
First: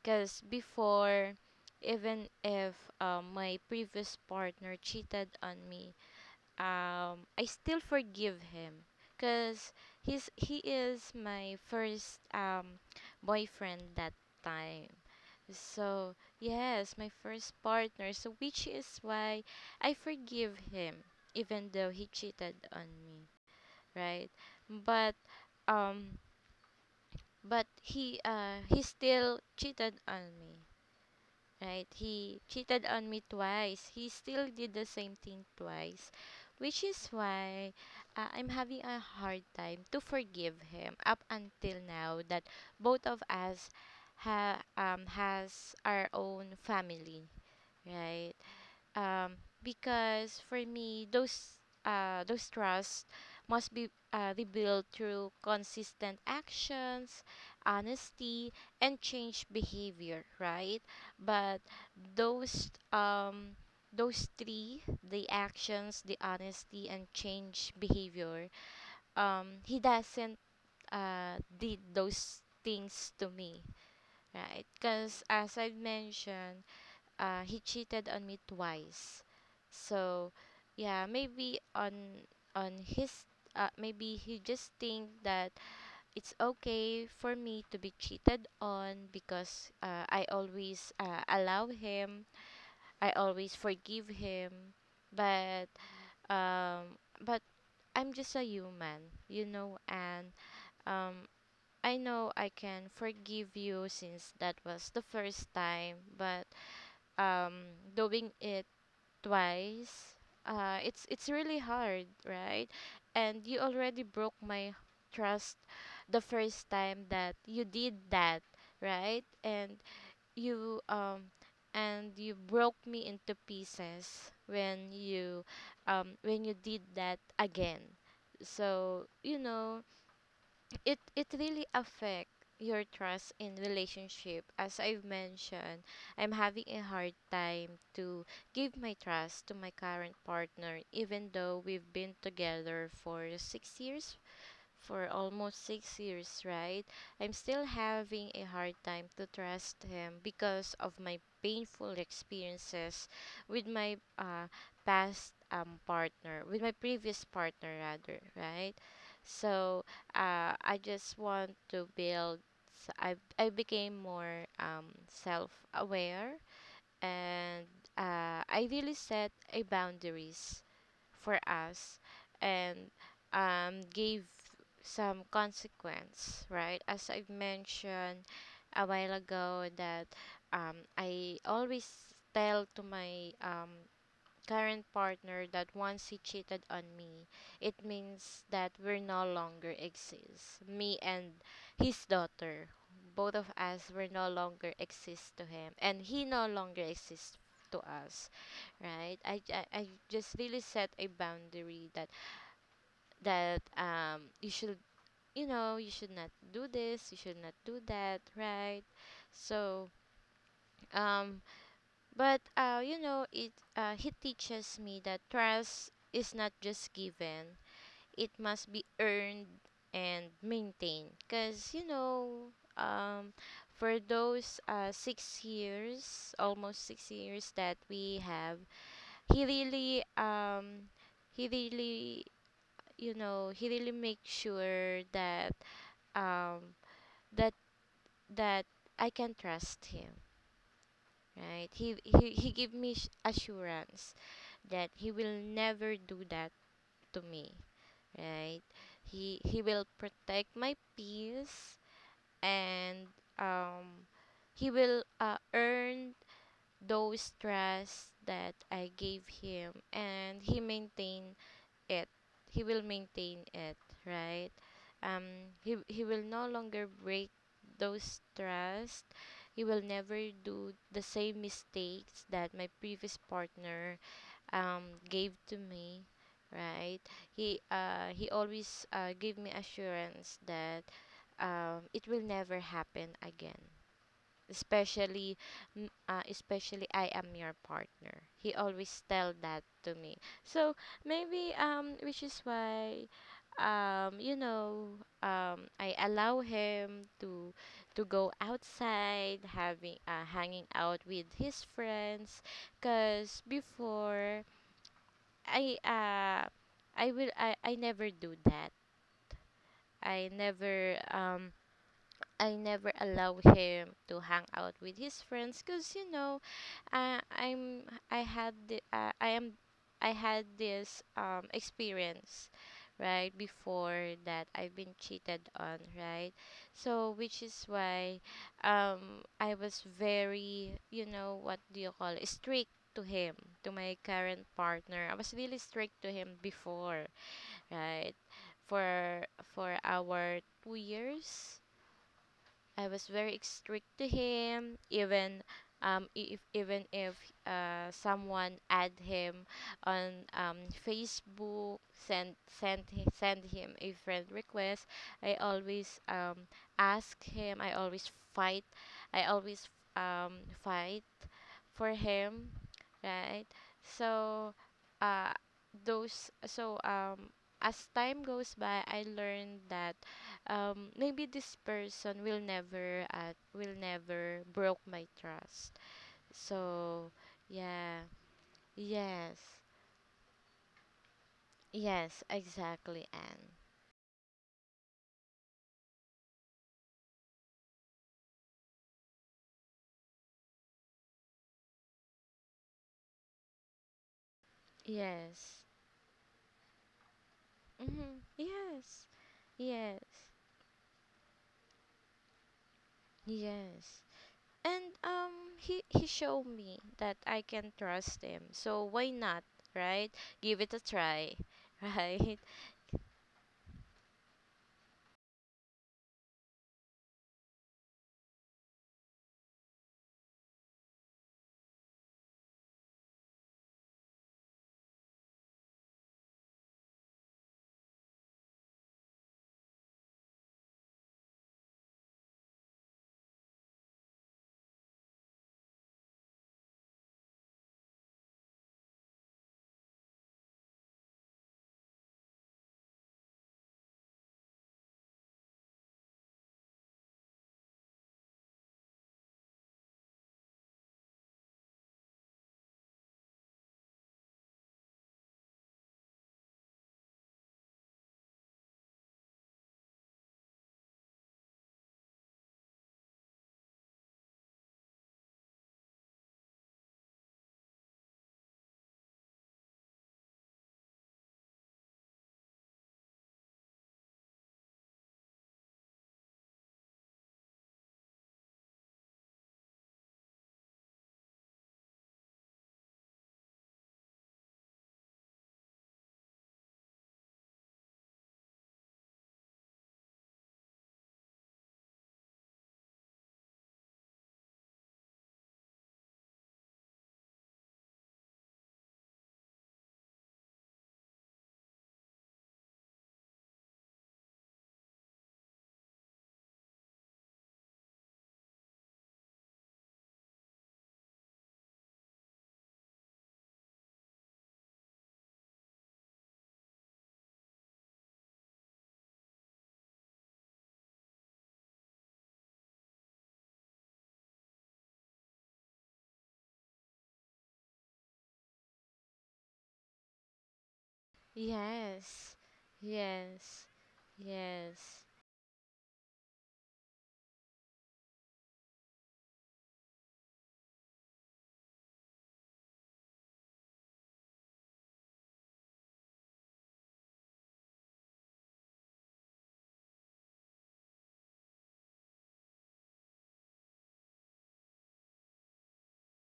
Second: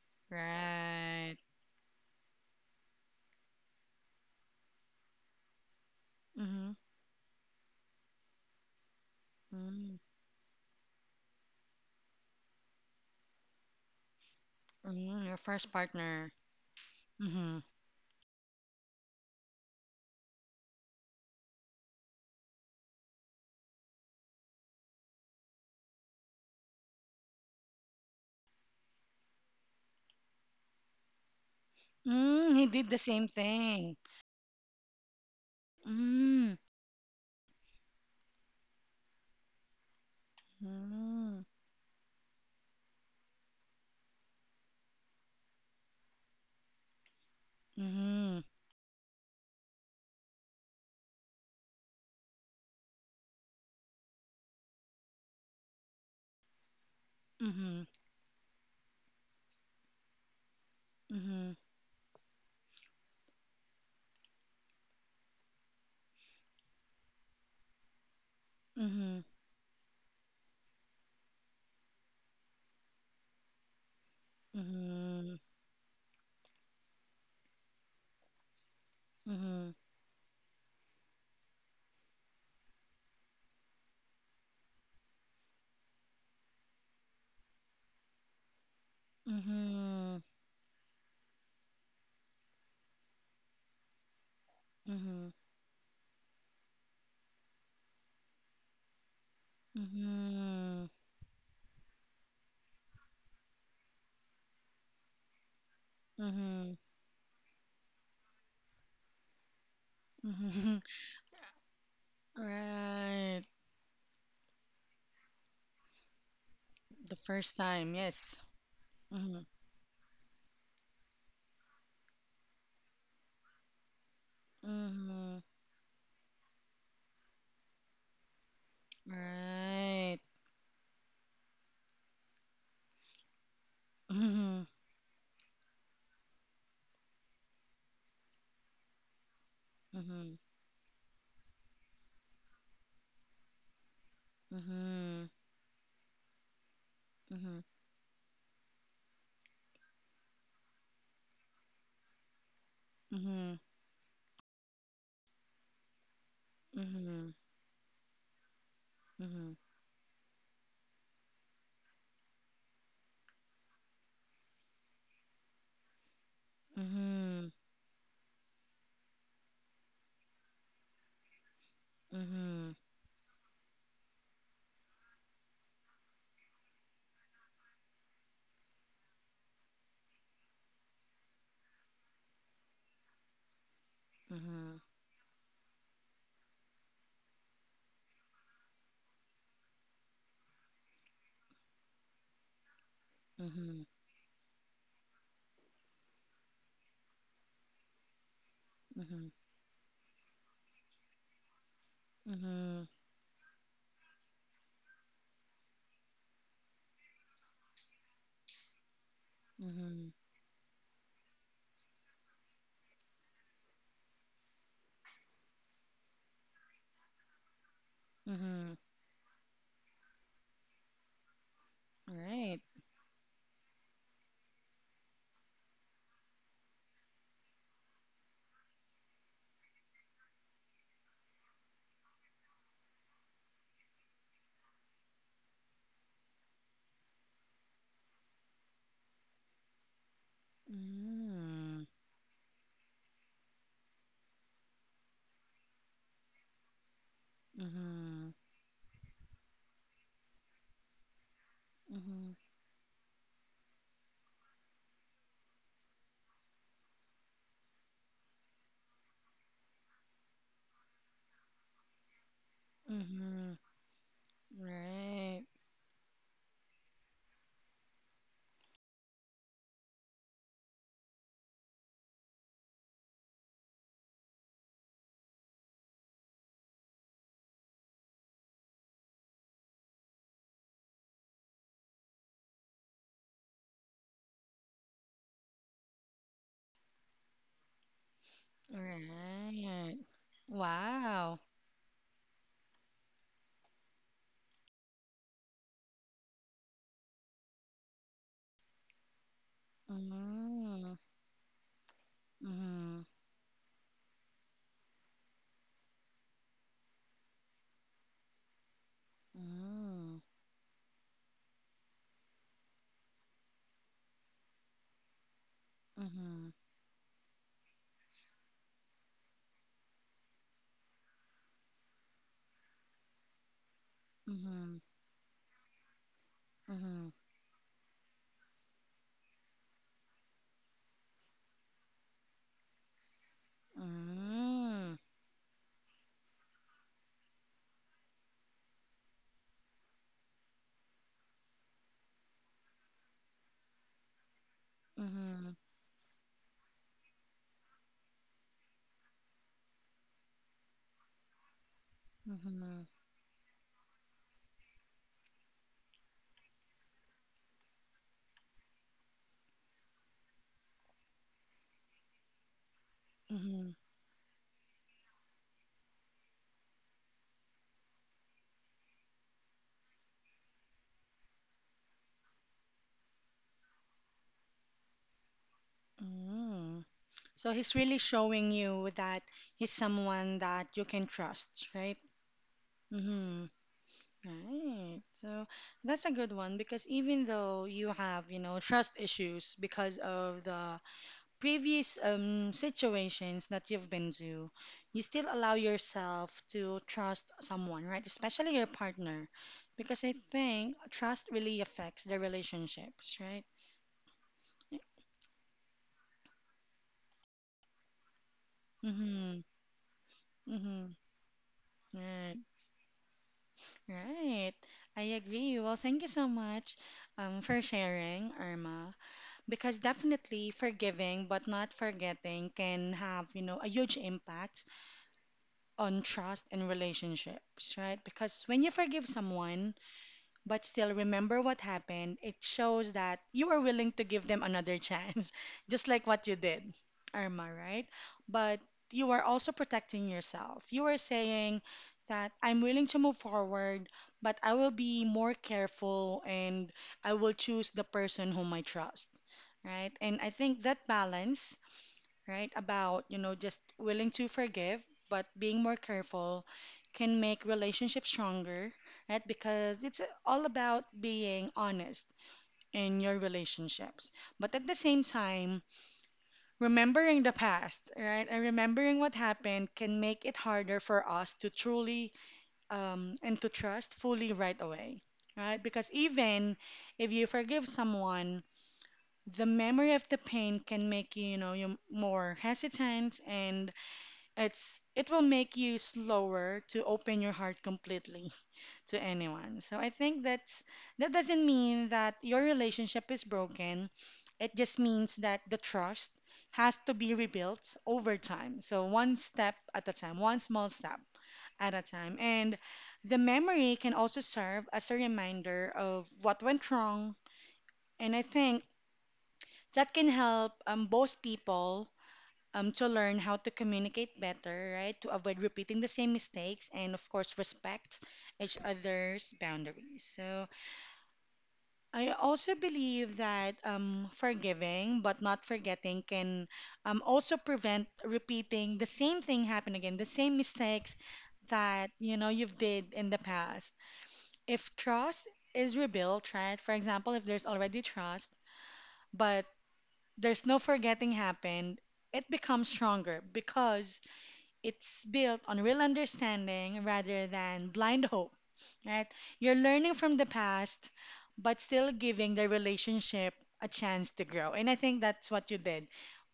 Speaker 2: Because before,
Speaker 1: Right.
Speaker 2: even if my previous partner cheated on me,
Speaker 1: Mm-hmm.
Speaker 2: I still forgive him. Because
Speaker 1: Mm.
Speaker 2: he is my first boyfriend that time.
Speaker 1: Mm, your first
Speaker 2: So
Speaker 1: partner.
Speaker 2: yes, my first
Speaker 1: Mm-hmm.
Speaker 2: partner. So which is why I forgive him, even though he cheated on me, right? But um but he still cheated on me, right. He
Speaker 1: Mm, he
Speaker 2: cheated
Speaker 1: did the
Speaker 2: on me
Speaker 1: same
Speaker 2: twice.
Speaker 1: thing.
Speaker 2: He still did the same thing twice,
Speaker 1: Mm.
Speaker 2: which is why I'm having a hard time to forgive him up
Speaker 1: Mm.
Speaker 2: until now, that both of us ha has our own family, right.
Speaker 1: Mm-hmm.
Speaker 2: um, because for me, those trust must be rebuilt through consistent actions,
Speaker 1: Mm-hmm.
Speaker 2: honesty, and change behavior, right.
Speaker 1: Mm-hmm.
Speaker 2: But those um, those three, the actions, the honesty, and change behavior,
Speaker 1: Mm-hmm.
Speaker 2: he doesn't did those things to me, right, because
Speaker 1: Mm-hmm.
Speaker 2: as I've mentioned, he cheated on me twice. So, yeah, maybe on his maybe he just think that it's okay for me to be cheated on, because
Speaker 1: Mm-hmm.
Speaker 2: I always allow him, I always forgive him,
Speaker 1: Mm-hmm. Mm-hmm.
Speaker 2: but but I'm just a human, you know, and um, I know I can forgive you, since that was the first time, but
Speaker 1: Mm-hmm.
Speaker 2: doing it twice, uh
Speaker 1: Mm-hmm.
Speaker 2: it's it's really hard, right? And
Speaker 1: Right.
Speaker 2: you already broke my trust the first time
Speaker 1: The
Speaker 2: that
Speaker 1: first
Speaker 2: you did
Speaker 1: time,
Speaker 2: that,
Speaker 1: yes.
Speaker 2: right.
Speaker 1: Mm-hmm.
Speaker 2: And you um and you broke me into pieces when you
Speaker 1: Mm-hmm.
Speaker 2: um when you did that again. So you know,
Speaker 1: Right.
Speaker 2: it really affect your trust in relationship,
Speaker 1: Mm-hmm.
Speaker 2: as I've mentioned, I'm having a hard time to give my trust to my current
Speaker 1: Mm-hmm.
Speaker 2: partner, even though we've been together for 6 years, for
Speaker 1: Mm-hmm.
Speaker 2: almost 6 years, right? I'm still having a hard time to trust him because of my painful experiences
Speaker 1: Mm-hmm. Mm-hmm.
Speaker 2: with my past partner, with my previous
Speaker 1: Mm-hmm.
Speaker 2: partner, rather, right?
Speaker 1: Mm-hmm.
Speaker 2: So I just want to build. I became more self aware,
Speaker 1: Mm-hmm.
Speaker 2: and I really set a boundaries for us,
Speaker 1: Mm-hmm.
Speaker 2: and gave some consequence, right? As I've mentioned a while ago, that I always tell to my
Speaker 1: Mm-hmm.
Speaker 2: current partner that once he cheated on me, it means that we're no longer exist. Me and his daughter, both of
Speaker 1: Mm-hmm.
Speaker 2: us were no longer exist to him, and he no longer exists to us, right?
Speaker 1: Mm-hmm.
Speaker 2: I just really set a boundary, that
Speaker 1: Mm-hmm.
Speaker 2: that um you should you know you should not do this, you should not do that, right? So
Speaker 1: Mm-hmm.
Speaker 2: um but you know, it he teaches me that trust is not just given; it
Speaker 1: Mm-hmm.
Speaker 2: must be earned and maintained. Cause you know,
Speaker 1: Right.
Speaker 2: for those 6 years, almost 6 years that we have, he really um, he really you know he really makes sure that um that that I can trust him. Right?
Speaker 1: Mm-hmm.
Speaker 2: He give me assurance that he will never do that to me,
Speaker 1: Mm-hmm.
Speaker 2: right. He will protect my peace,
Speaker 1: Mm-hmm.
Speaker 2: and um he will earn those trust that I gave him, and he maintain it he will maintain
Speaker 1: Mm-hmm.
Speaker 2: it right. um
Speaker 1: Right.
Speaker 2: he he will no longer break those trust. He will never do the same mistakes that my previous partner gave to me, right. He always gave me assurance that it will never happen again, especially especially I am your partner. He always tell that to
Speaker 1: Right.
Speaker 2: me. So
Speaker 1: Wow.
Speaker 2: maybe, which is why, you know, I allow him to go outside, having hanging
Speaker 1: Mm-hmm.
Speaker 2: out with his friends.
Speaker 1: Mm-hmm.
Speaker 2: Because before, I uh I never do that.
Speaker 1: Mm-hmm.
Speaker 2: I never um I never allow him to hang out with his friends, cuz you know,
Speaker 1: Mhm.
Speaker 2: I I'm I had the, uh, I am I had this experience right before that I've
Speaker 1: Mhm.
Speaker 2: been cheated on, right? So
Speaker 1: Mhm.
Speaker 2: which is why, I was very, you know, what do you call it, strict to him, to my current
Speaker 1: Mm.
Speaker 2: partner. I was really strict to him before, right? For for our 2 years, I was very strict to him,
Speaker 1: Mhm.
Speaker 2: if even if someone add him on Facebook, send
Speaker 1: Mhm.
Speaker 2: send hi- send him a friend request. I always ask him. I always fight. I always fight for him, right?
Speaker 1: Mhm.
Speaker 2: So, uh, those so as time goes by, I learned that maybe this person will never broke my trust.
Speaker 1: Mm.
Speaker 2: So
Speaker 1: So he's really
Speaker 2: yeah,
Speaker 1: showing you that
Speaker 2: yes,
Speaker 1: he's someone that you can trust, right?
Speaker 2: yes, exactly,
Speaker 1: Mm-hmm.
Speaker 2: Anne.
Speaker 1: Right. So that's a good one because even though you have, trust issues because of the previous situations that you've been to, you still allow
Speaker 2: Yes,
Speaker 1: yourself to trust someone, right?
Speaker 2: mm-hmm,
Speaker 1: Especially your
Speaker 2: yes,
Speaker 1: partner, because I
Speaker 2: yes,
Speaker 1: think trust really affects the relationships, right?
Speaker 2: yes. And he showed me that I can trust him. So why
Speaker 1: Mm-hmm.
Speaker 2: not, right? Give it a
Speaker 1: Mm-hmm.
Speaker 2: try,
Speaker 1: Right.
Speaker 2: right?
Speaker 1: Right. I agree. Well, thank you so much for sharing, Irma, because definitely forgiving but not forgetting can have, a huge impact on trust and relationships, right? Because when you forgive someone, but still remember what happened, it shows that you are willing to give them another chance, just like what you did, Irma, right? But you are also protecting yourself. You are saying that I'm willing to move forward, but I will be more careful and I will choose the person whom I trust, right? And I think that balance, right? About, just willing to forgive, but being more careful can make relationships stronger, right? Because it's all about being honest in your relationships. But at the same time, remembering the past, right? And remembering what happened can make it harder for us to truly and to trust fully right away, right? Because even if you forgive someone, the memory of the pain can make you more hesitant and it will make you slower to open your heart completely to anyone. So I think that doesn't mean that your relationship is broken. It just means that the trust has to be rebuilt over time. So one step at a time, one small step at a time. And the memory can also serve as a reminder of what went wrong. And I think that can help both people to learn how to communicate better, right? To avoid repeating the same mistakes and, of course, respect each other's boundaries. So, I also believe that forgiving but not forgetting can also prevent repeating the same thing happen again, the same mistakes that you know
Speaker 2: Yes,
Speaker 1: you've did in the
Speaker 2: yes,
Speaker 1: past. If
Speaker 2: yes.
Speaker 1: trust is rebuilt, right? For example, if there's already trust, but there's no forgetting happened, it becomes stronger because it's built on real understanding rather than blind hope, right? You're learning from the past, but still giving the relationship a chance to grow. And I think that's what you did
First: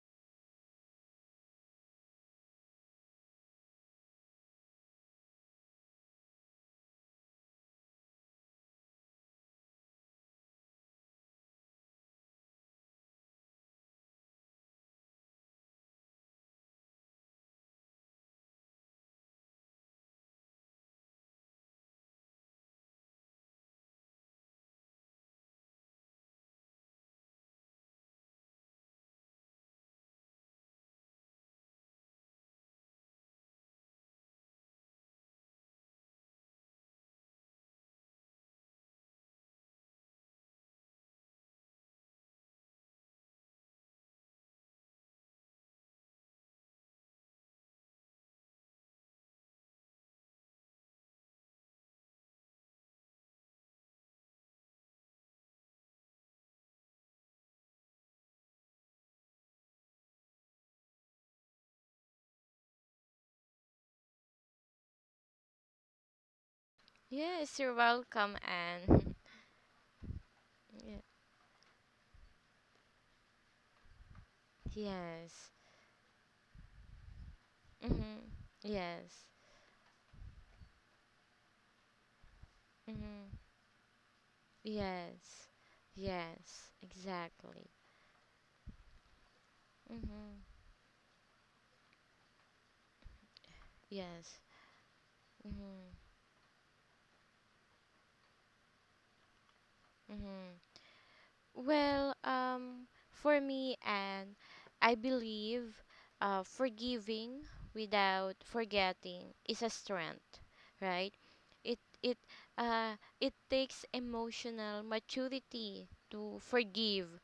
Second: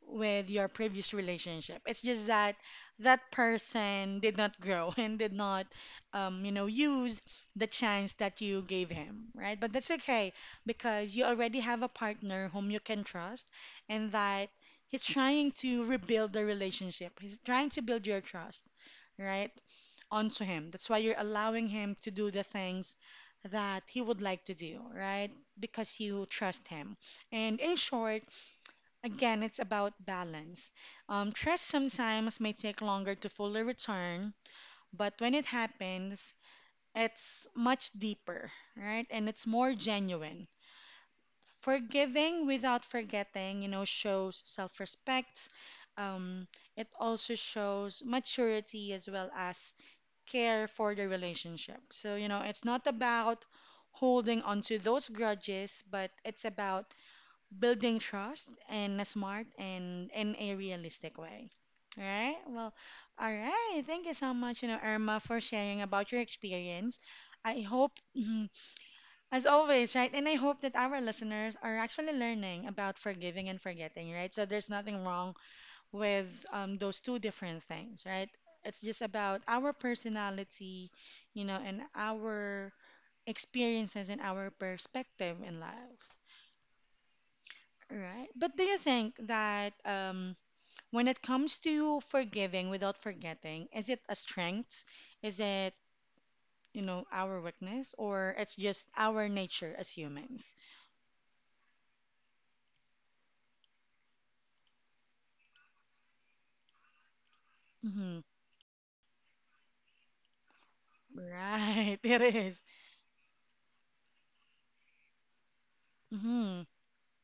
Speaker 1: with your previous relationship. It's just that that person did not grow and did not, use the chance that you gave him, right? But that's okay because you already have a partner whom you can trust and that he's trying to rebuild the relationship. He's trying to build your trust, right? Onto him. That's why you're allowing him to do the things that he would like to do, right? Because you trust him. And in short, again, it's about balance. Trust sometimes may take longer to fully return, but when it happens, it's much deeper, right? And it's more genuine. Forgiving without forgetting, shows self respect. Um, it also shows maturity as well as care for the relationship. So, it's not about holding on to those grudges, but it's about building trust in a smart and in a realistic way. Right? Well, all right. Thank you so much, Irma, for sharing about your experience.
Speaker 2: Yes,
Speaker 1: I
Speaker 2: you're
Speaker 1: hope,
Speaker 2: welcome, Anne.
Speaker 1: as always, right? And I hope that
Speaker 2: Yeah.
Speaker 1: our listeners are actually learning about forgiving and forgetting, right? So there's nothing wrong
Speaker 2: Yes.
Speaker 1: with those two different things,
Speaker 2: Mhm.
Speaker 1: right? It's just
Speaker 2: Yes.
Speaker 1: about our personality, you know, and our
Speaker 2: Mhm.
Speaker 1: experiences and our perspective
Speaker 2: Yes.
Speaker 1: in lives,
Speaker 2: Yes. Exactly.
Speaker 1: right? But do you think that
Speaker 2: Mhm.
Speaker 1: when it comes to forgiving without forgetting, is it a
Speaker 2: Yes.
Speaker 1: strength? Is it,
Speaker 2: Mhm.
Speaker 1: you know, our weakness, or it's just our nature as humans?
Speaker 2: Mhm. Well, for me, and I believe, forgiving
Speaker 1: Hmm.
Speaker 2: without forgetting is a strength, right? It
Speaker 1: Right,
Speaker 2: it
Speaker 1: it is.
Speaker 2: it takes emotional maturity to
Speaker 1: Mm-hmm.
Speaker 2: forgive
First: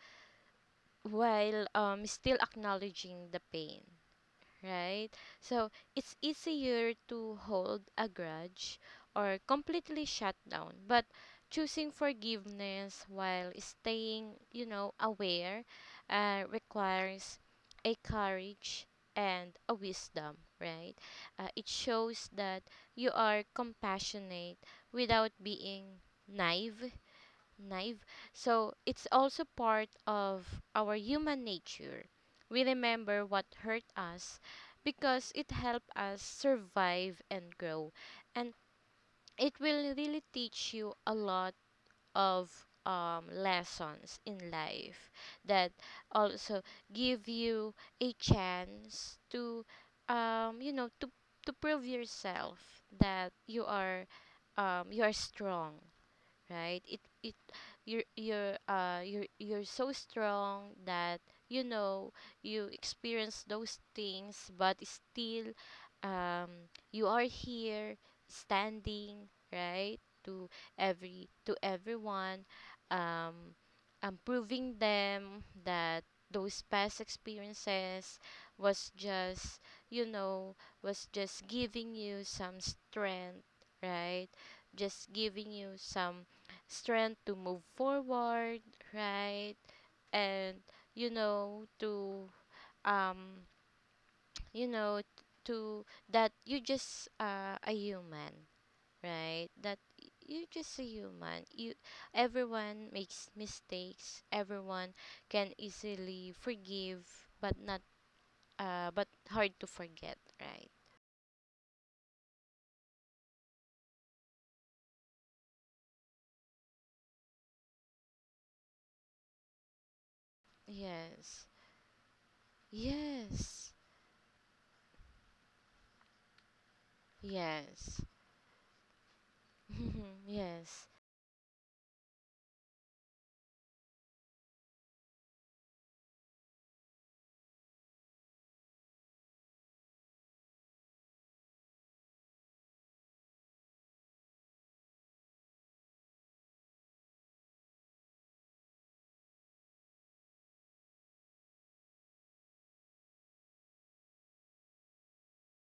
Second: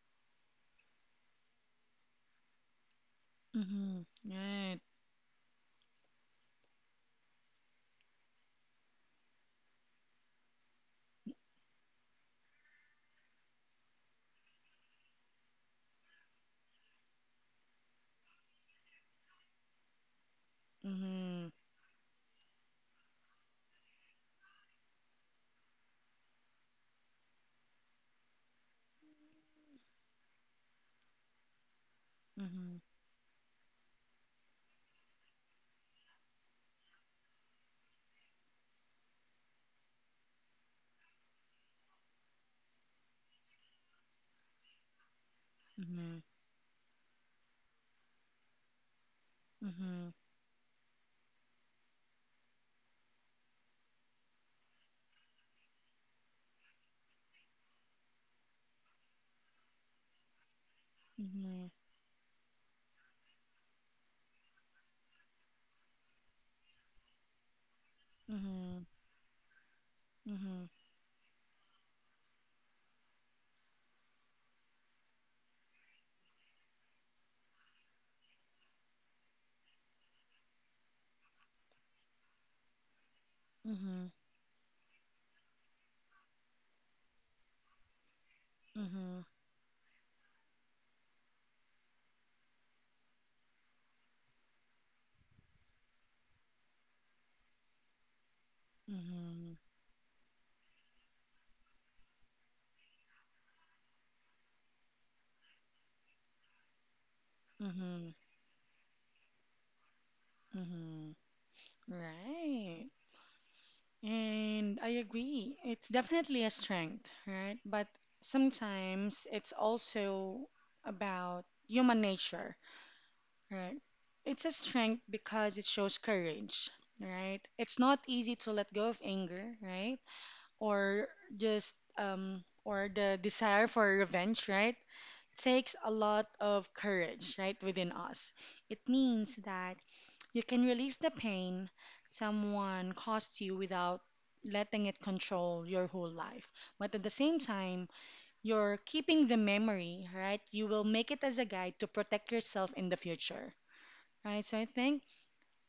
Speaker 2: while still acknowledging the pain,
Speaker 1: Mm-hmm. Right.
Speaker 2: right? So it's easier to hold a grudge or completely shut down. But choosing forgiveness while staying, you know, aware, requires a courage and a wisdom, right?
Speaker 1: Mm-hmm.
Speaker 2: It shows that you are compassionate without being naive naive. So it's also part of our human nature. We
Speaker 1: Mm-hmm.
Speaker 2: remember what hurt us because it helped us survive and grow. And it will really teach you a lot of lessons in life, that
Speaker 1: Mm-hmm.
Speaker 2: also give you a chance to,
Speaker 1: Mm-hmm.
Speaker 2: you know, to prove yourself that you are, you are strong, right? It you're so strong that, you
Speaker 1: Mhm.
Speaker 2: know, you experience those things, but still, you are here
Speaker 1: Mhm.
Speaker 2: standing, right, to
Speaker 1: Mhm.
Speaker 2: everyone um proving them that those past experiences was just, you know, was just giving you some strength,
Speaker 1: Mhm.
Speaker 2: right, just giving you some strength to move forward,
Speaker 1: Mhm.
Speaker 2: right? And you know to um you know to that you just a human, right?
Speaker 1: Mhm.
Speaker 2: That you just a human. You everyone makes mistakes. Everyone can easily forgive, but not
Speaker 1: Mhm.
Speaker 2: but hard to forget, right?
Speaker 1: Mhm. Right. And I agree. It's definitely a strength, right? But sometimes it's also about
Speaker 2: Yes.
Speaker 1: human nature,
Speaker 2: Yes.
Speaker 1: right? It's a strength because it shows courage, right? It's not
Speaker 2: Yes.
Speaker 1: easy to let go of anger, right?
Speaker 2: Yes.
Speaker 1: Or just or the desire for revenge, right? Takes a lot of courage, right, within us. It means that you can release the pain someone caused you without letting it control your whole life. But at the same time, you're keeping the memory, right? You will make it as a guide to protect yourself in the future, right? So I think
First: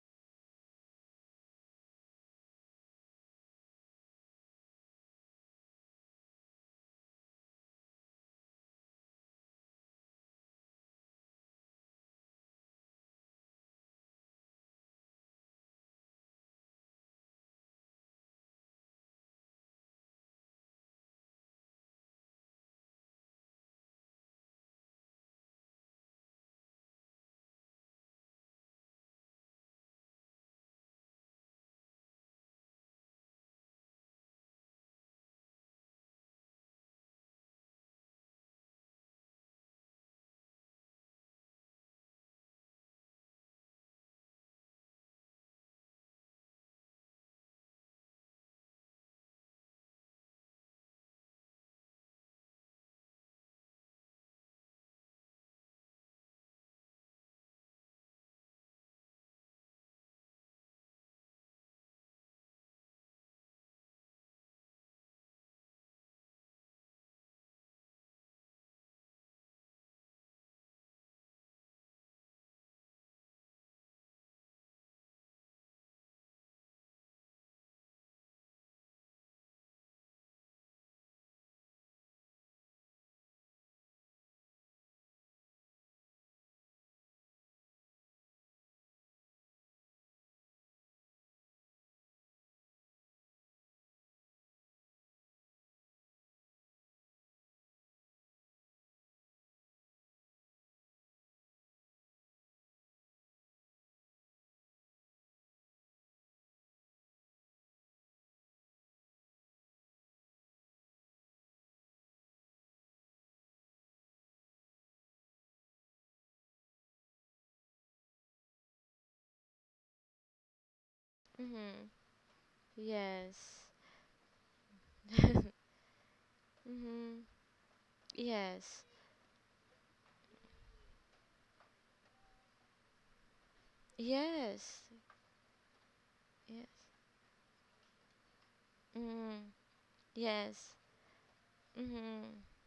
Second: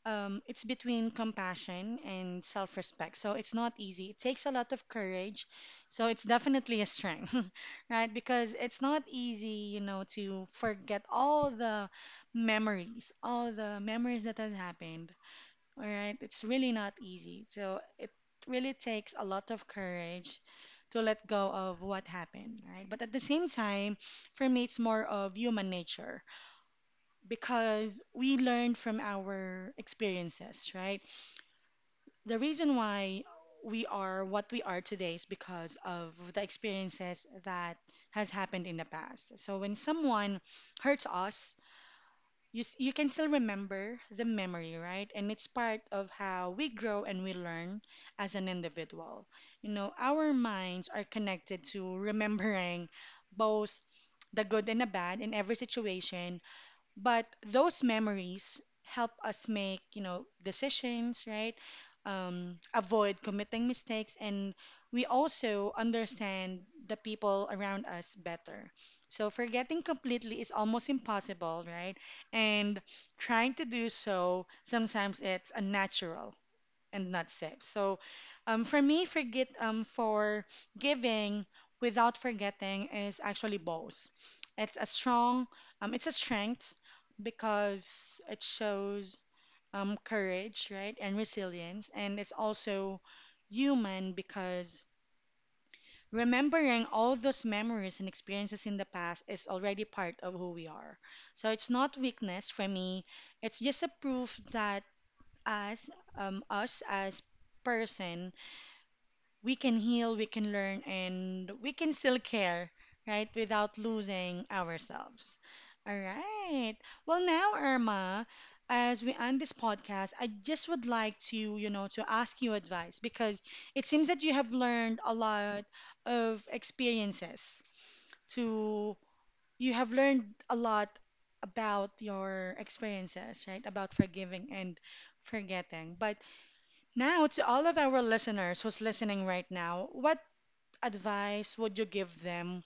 Speaker 1: it's between compassion and self respect. So it's not easy. It takes a lot of courage. So it's definitely a strength, right? Because it's not easy, you know, to forget all the memories that has happened. All right. It's really not easy. So it really takes a lot of courage to let go of what happened, right? But at the same time, for me, it's more of human nature because we learn from our experiences, right? The reason why we are what we are today is because of the experiences that has happened in the past. So when someone hurts us, you can still remember the memory, right? And it's part of how we grow and we learn as an individual. You know, our minds are connected to remembering both the good and the bad in every situation but those memories help us make, you know, decisions, right? Avoid committing mistakes, and we also understand the people around us better. So forgetting completely is almost impossible, right? And trying to do so, sometimes it's unnatural and not save. So, for me, forget for giving without forgetting is actually both. It's it's a strength because it shows courage, right, and resilience, and it's also human because remembering all those memories and experiences in the past is already part of who we are. So it's not weakness for me. It's just a proof that as us as person we can heal, we can learn, and we can still care, right, without losing ourselves. All right. Well, now, Irma, as we end this podcast, I just would like to, you know,
Speaker 2: Mm-hmm.
Speaker 1: to ask you advice because
Speaker 2: Yes.
Speaker 1: it seems that you have learned a lot of
Speaker 2: Mm-hmm.
Speaker 1: experiences
Speaker 2: Yes.
Speaker 1: to, you have learned a lot about your experiences, right, about forgiving and
Speaker 2: Yes.
Speaker 1: forgetting. But
Speaker 2: Yes.
Speaker 1: now, to all of our listeners who's listening right
Speaker 2: Mm-hmm.
Speaker 1: now, what
Speaker 2: Yes.
Speaker 1: advice would you give
Speaker 2: Mm-hmm.
Speaker 1: them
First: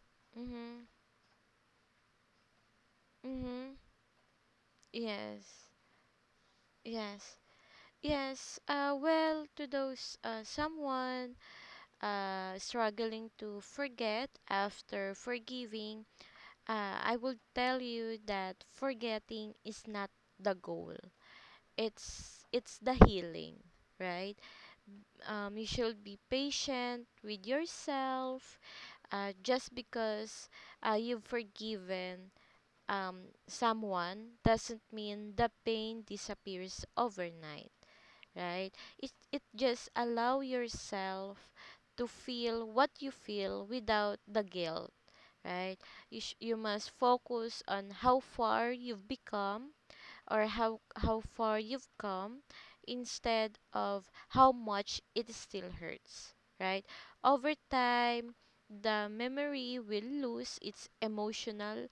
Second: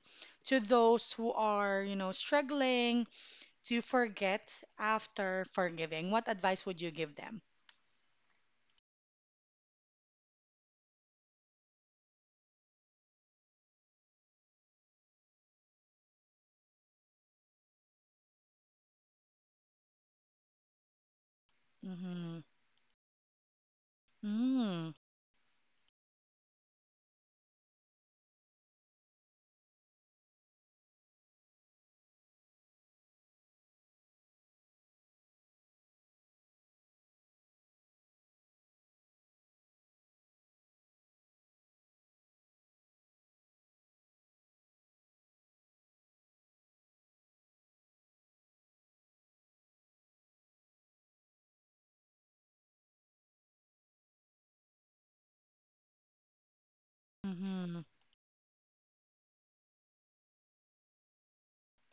Speaker 1: to
Speaker 2: Mm-hmm.
Speaker 1: those who are, you know, struggling
Speaker 2: Mm-hmm.
Speaker 1: to forget after
Speaker 2: Yes.
Speaker 1: forgiving? What advice would you give
Speaker 2: Yes.
Speaker 1: them?
Speaker 2: Yes. Well, to those, someone struggling to forget after forgiving, I will tell you that forgetting is not the goal.
Speaker 1: Mm-hmm.
Speaker 2: It's the healing, right?
Speaker 1: Mm-hmm.
Speaker 2: You should be patient with yourself. Just because you've forgiven someone, doesn't mean the pain disappears overnight, right? It just allow yourself to feel what you feel without the guilt, right? You must focus on how far you've become, or how far you've come, instead of how much it still hurts, right? Over
Speaker 1: Mm-hmm.
Speaker 2: time, the memory will lose its emotional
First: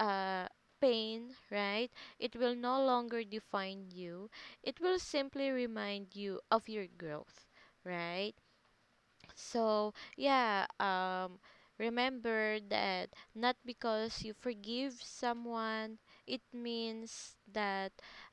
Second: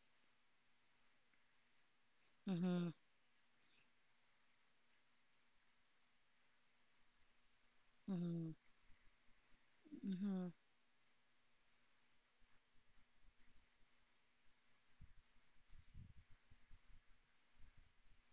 Speaker 2: uh pain, right? It will no
Speaker 1: Mm-hmm.
Speaker 2: longer define you. It will simply remind you of your growth, right? So,
Speaker 1: Mm-hmm.
Speaker 2: yeah, remember that not because you forgive someone, it means that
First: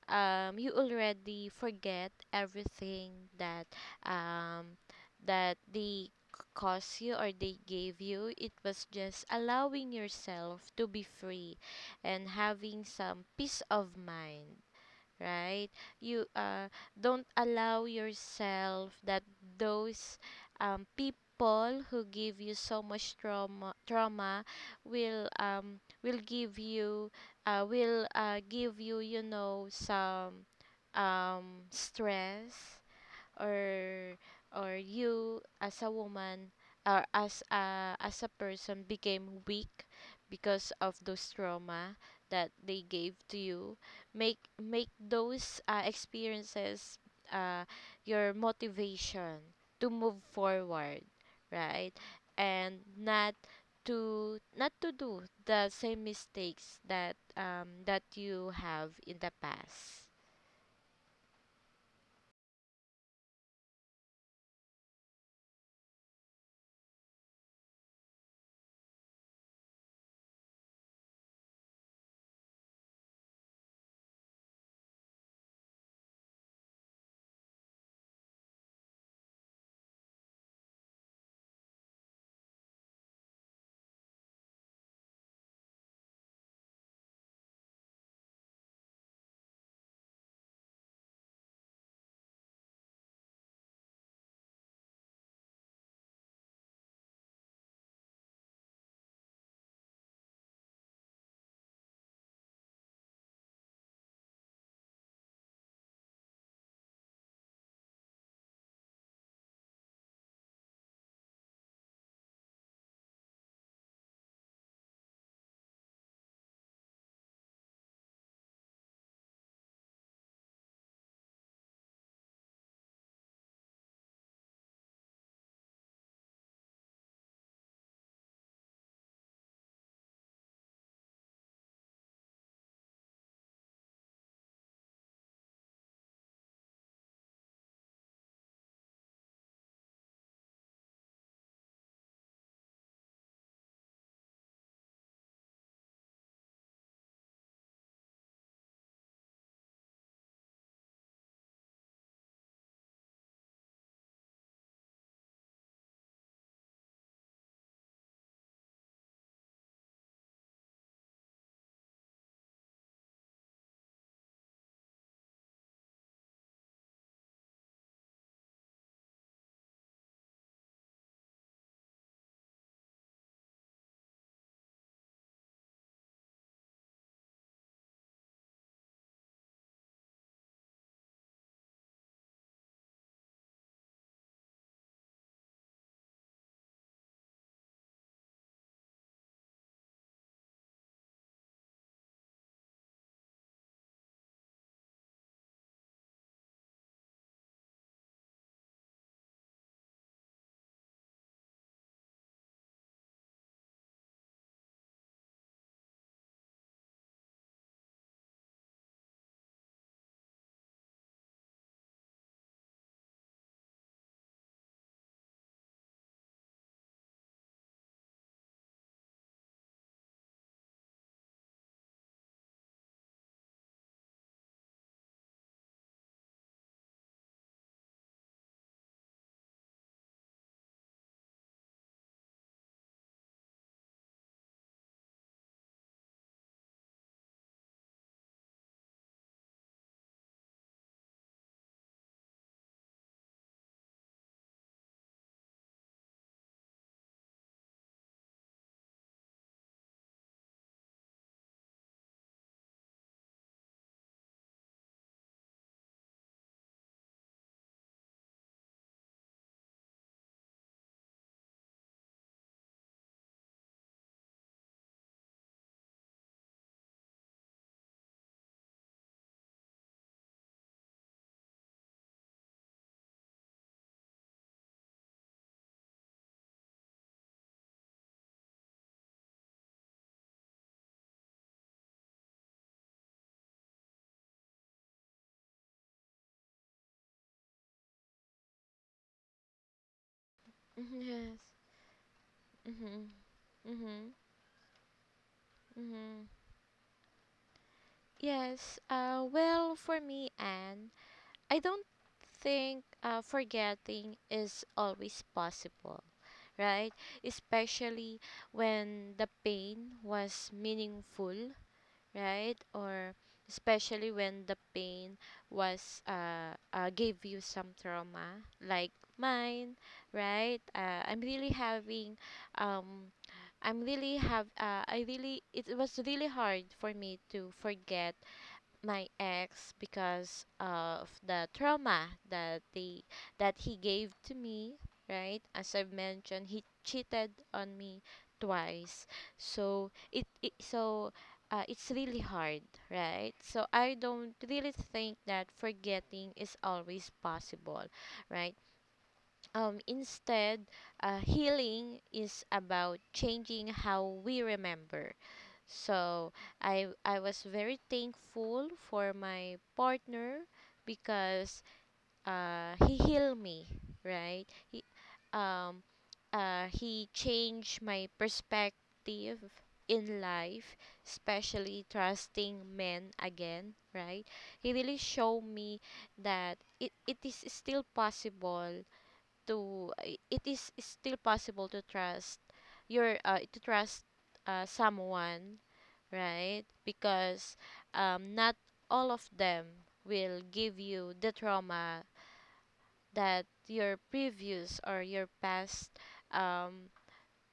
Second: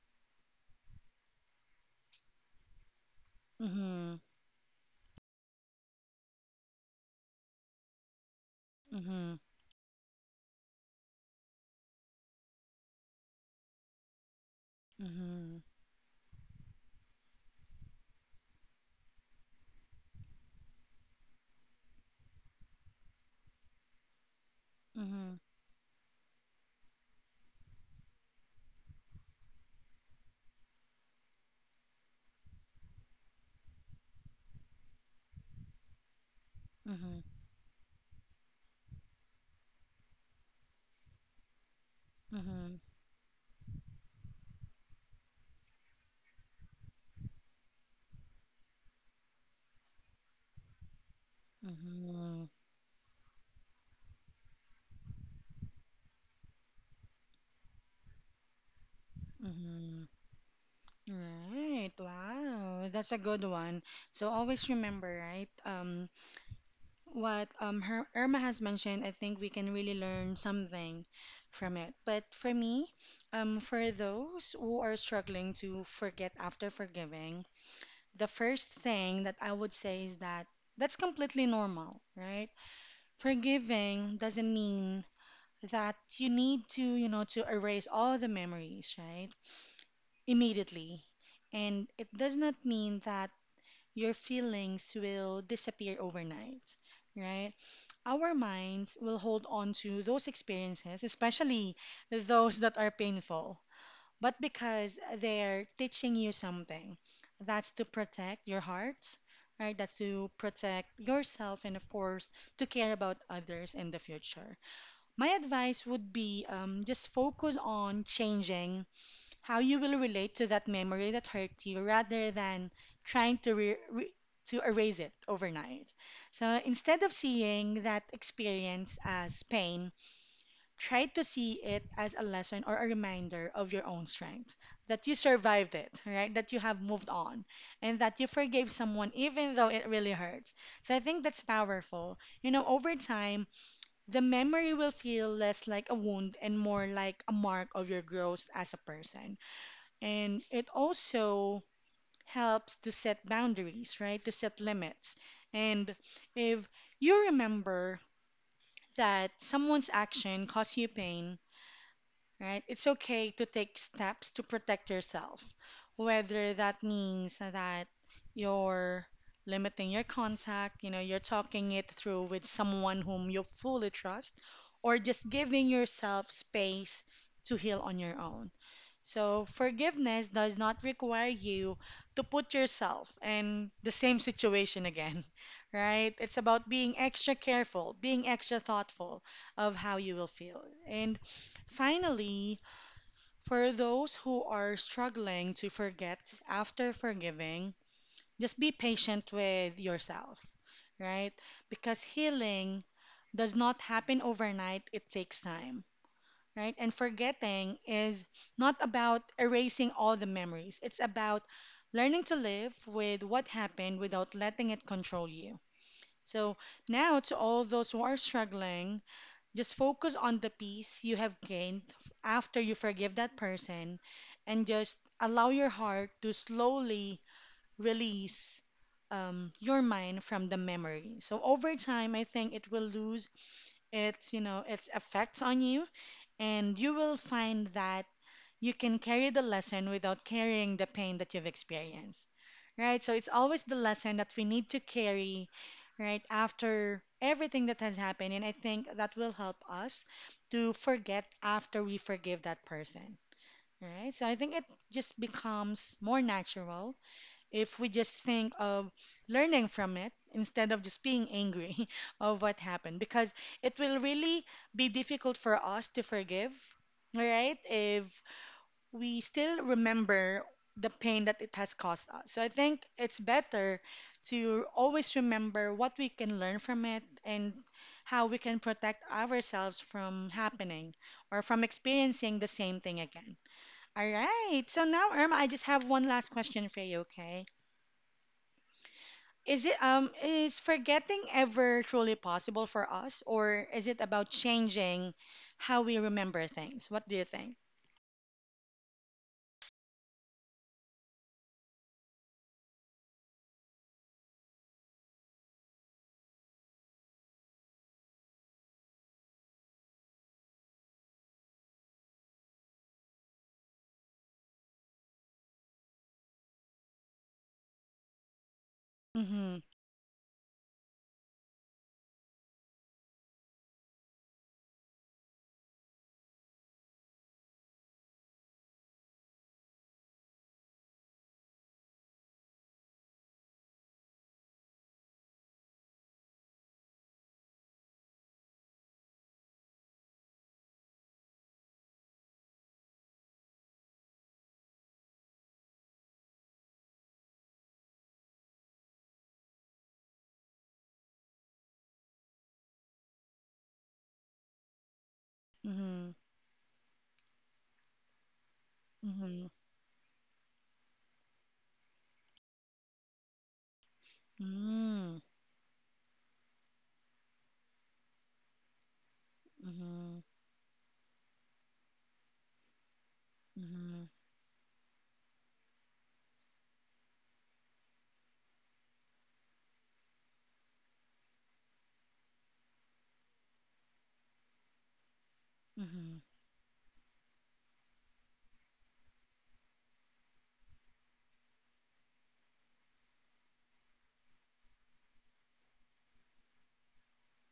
Speaker 2: you already forget everything that,
Speaker 1: Mm-hmm.
Speaker 2: um, that they c- caused you or they gave you. It was
Speaker 1: Mm-hmm.
Speaker 2: just
Speaker 1: Mm-hmm.
Speaker 2: allowing yourself to be free, and having some peace of mind,
Speaker 1: Mm-hmm.
Speaker 2: right? You don't allow yourself that those, people who give you so much trauma will
Speaker 1: Mm-hmm.
Speaker 2: um, will give you will give you, you know, some, stress, or or you as a woman, or as a person, became weak because of those trauma that
Speaker 1: Mm-hmm.
Speaker 2: they gave to you. Make those experiences, uh, your motivation to move forward, right,
Speaker 1: Mm-hmm.
Speaker 2: and not to do the same mistakes that you have in the
Speaker 1: Mm-hmm.
Speaker 2: past.
Speaker 1: Right. Wow. That's a good one. So always remember, right? Irma has mentioned, I think we can really learn something from it. But for me, for those who are struggling to forget after forgiving, the first thing that I would say is that that's completely normal, right? Forgiving doesn't mean that you need to, you know, to erase all the memories, right? Immediately. And it does not mean that your feelings will disappear overnight, right? Our minds will hold on to those experiences, especially those that are painful, but because they're teaching you something. That's to protect your heart, right? That's to protect yourself and, of course, to care about others in the future. My advice would be just focus on changing how you will relate to that memory that hurt you rather than trying to re- re- to erase it overnight. So instead of seeing that experience as pain, try to see it as a lesson or a reminder of your own strength, that you survived it, right? That you have moved on and that you forgave someone even though it really hurts. So I think that's powerful. You know, over time, the memory will feel less like a wound and more like a mark of your growth as a person. And it also helps to set boundaries, right? To set limits. And if you remember that someone's action caused you pain, right? It's okay to take steps to protect yourself, whether that means that you're limiting your contact, you know, you're talking it through with someone whom you fully trust, or just giving yourself space to heal on your own. So, forgiveness does not require you to put yourself in the same situation again, right? It's about being extra careful, being extra thoughtful of how you will feel. And finally, for those who are struggling to forget after forgiving, just be patient with yourself, right? Because healing does not happen overnight, it takes time right? And forgetting is not about erasing all the memories, it's about learning to live with what happened without letting it control you. So, now to all those who are struggling, just focus on the peace you have gained after you forgive that person and just allow your heart to slowly release your mind from the memory. So over time, I think it will lose its, you know, its effects on you and you will find that you can carry the lesson without carrying the pain that you've experienced, right? So it's always the lesson that we need to carry, right, after everything that has happened. And I think that will help us to forget after we forgive that person, right? So I think it just becomes more natural if we just think of learning from it instead of just being angry of what happened because it will really be difficult for us to forgive right if we still remember the pain that it has caused us so I think it's better to always remember what we can learn from it and how we can protect ourselves from happening or from experiencing the same thing again all right so now irma I just have one last question for you okay is it is
Speaker 2: Mhm,
Speaker 1: forgetting
Speaker 2: yes,
Speaker 1: ever truly possible for
Speaker 2: mm-hmm.
Speaker 1: us, or is it
Speaker 2: Mm-hmm.
Speaker 1: about changing how we
Speaker 2: Mm-hmm.
Speaker 1: remember things? What do you think?
Speaker 2: Yes. Well, for me, Anne, I don't think forgetting is always possible, right? Especially when the pain was meaningful, right? Or especially when the pain was gave you some trauma, like
Speaker 1: Mm-hmm.
Speaker 2: mine, right? I'm really having um. I really it was really hard for me to forget my ex because of the trauma that they that he gave to me, right. As I've mentioned, he cheated on me twice. So it's really hard, right. So I don't really think that forgetting is always possible, right. Instead, healing is about changing how we remember.
Speaker 1: Mm-hmm.
Speaker 2: So I was very thankful for
Speaker 1: Mm-hmm.
Speaker 2: my partner because, he healed me, right? Um he changed my perspective
Speaker 1: Mm-hmm.
Speaker 2: in life, especially trusting men again,
Speaker 1: Mm-hmm.
Speaker 2: right? He really showed me that it is still possible to I- it is still possible to trust your to trust someone,
Speaker 1: Mm-hmm.
Speaker 2: right? Because, not all of them will give you the trauma that your previous, or your past, um,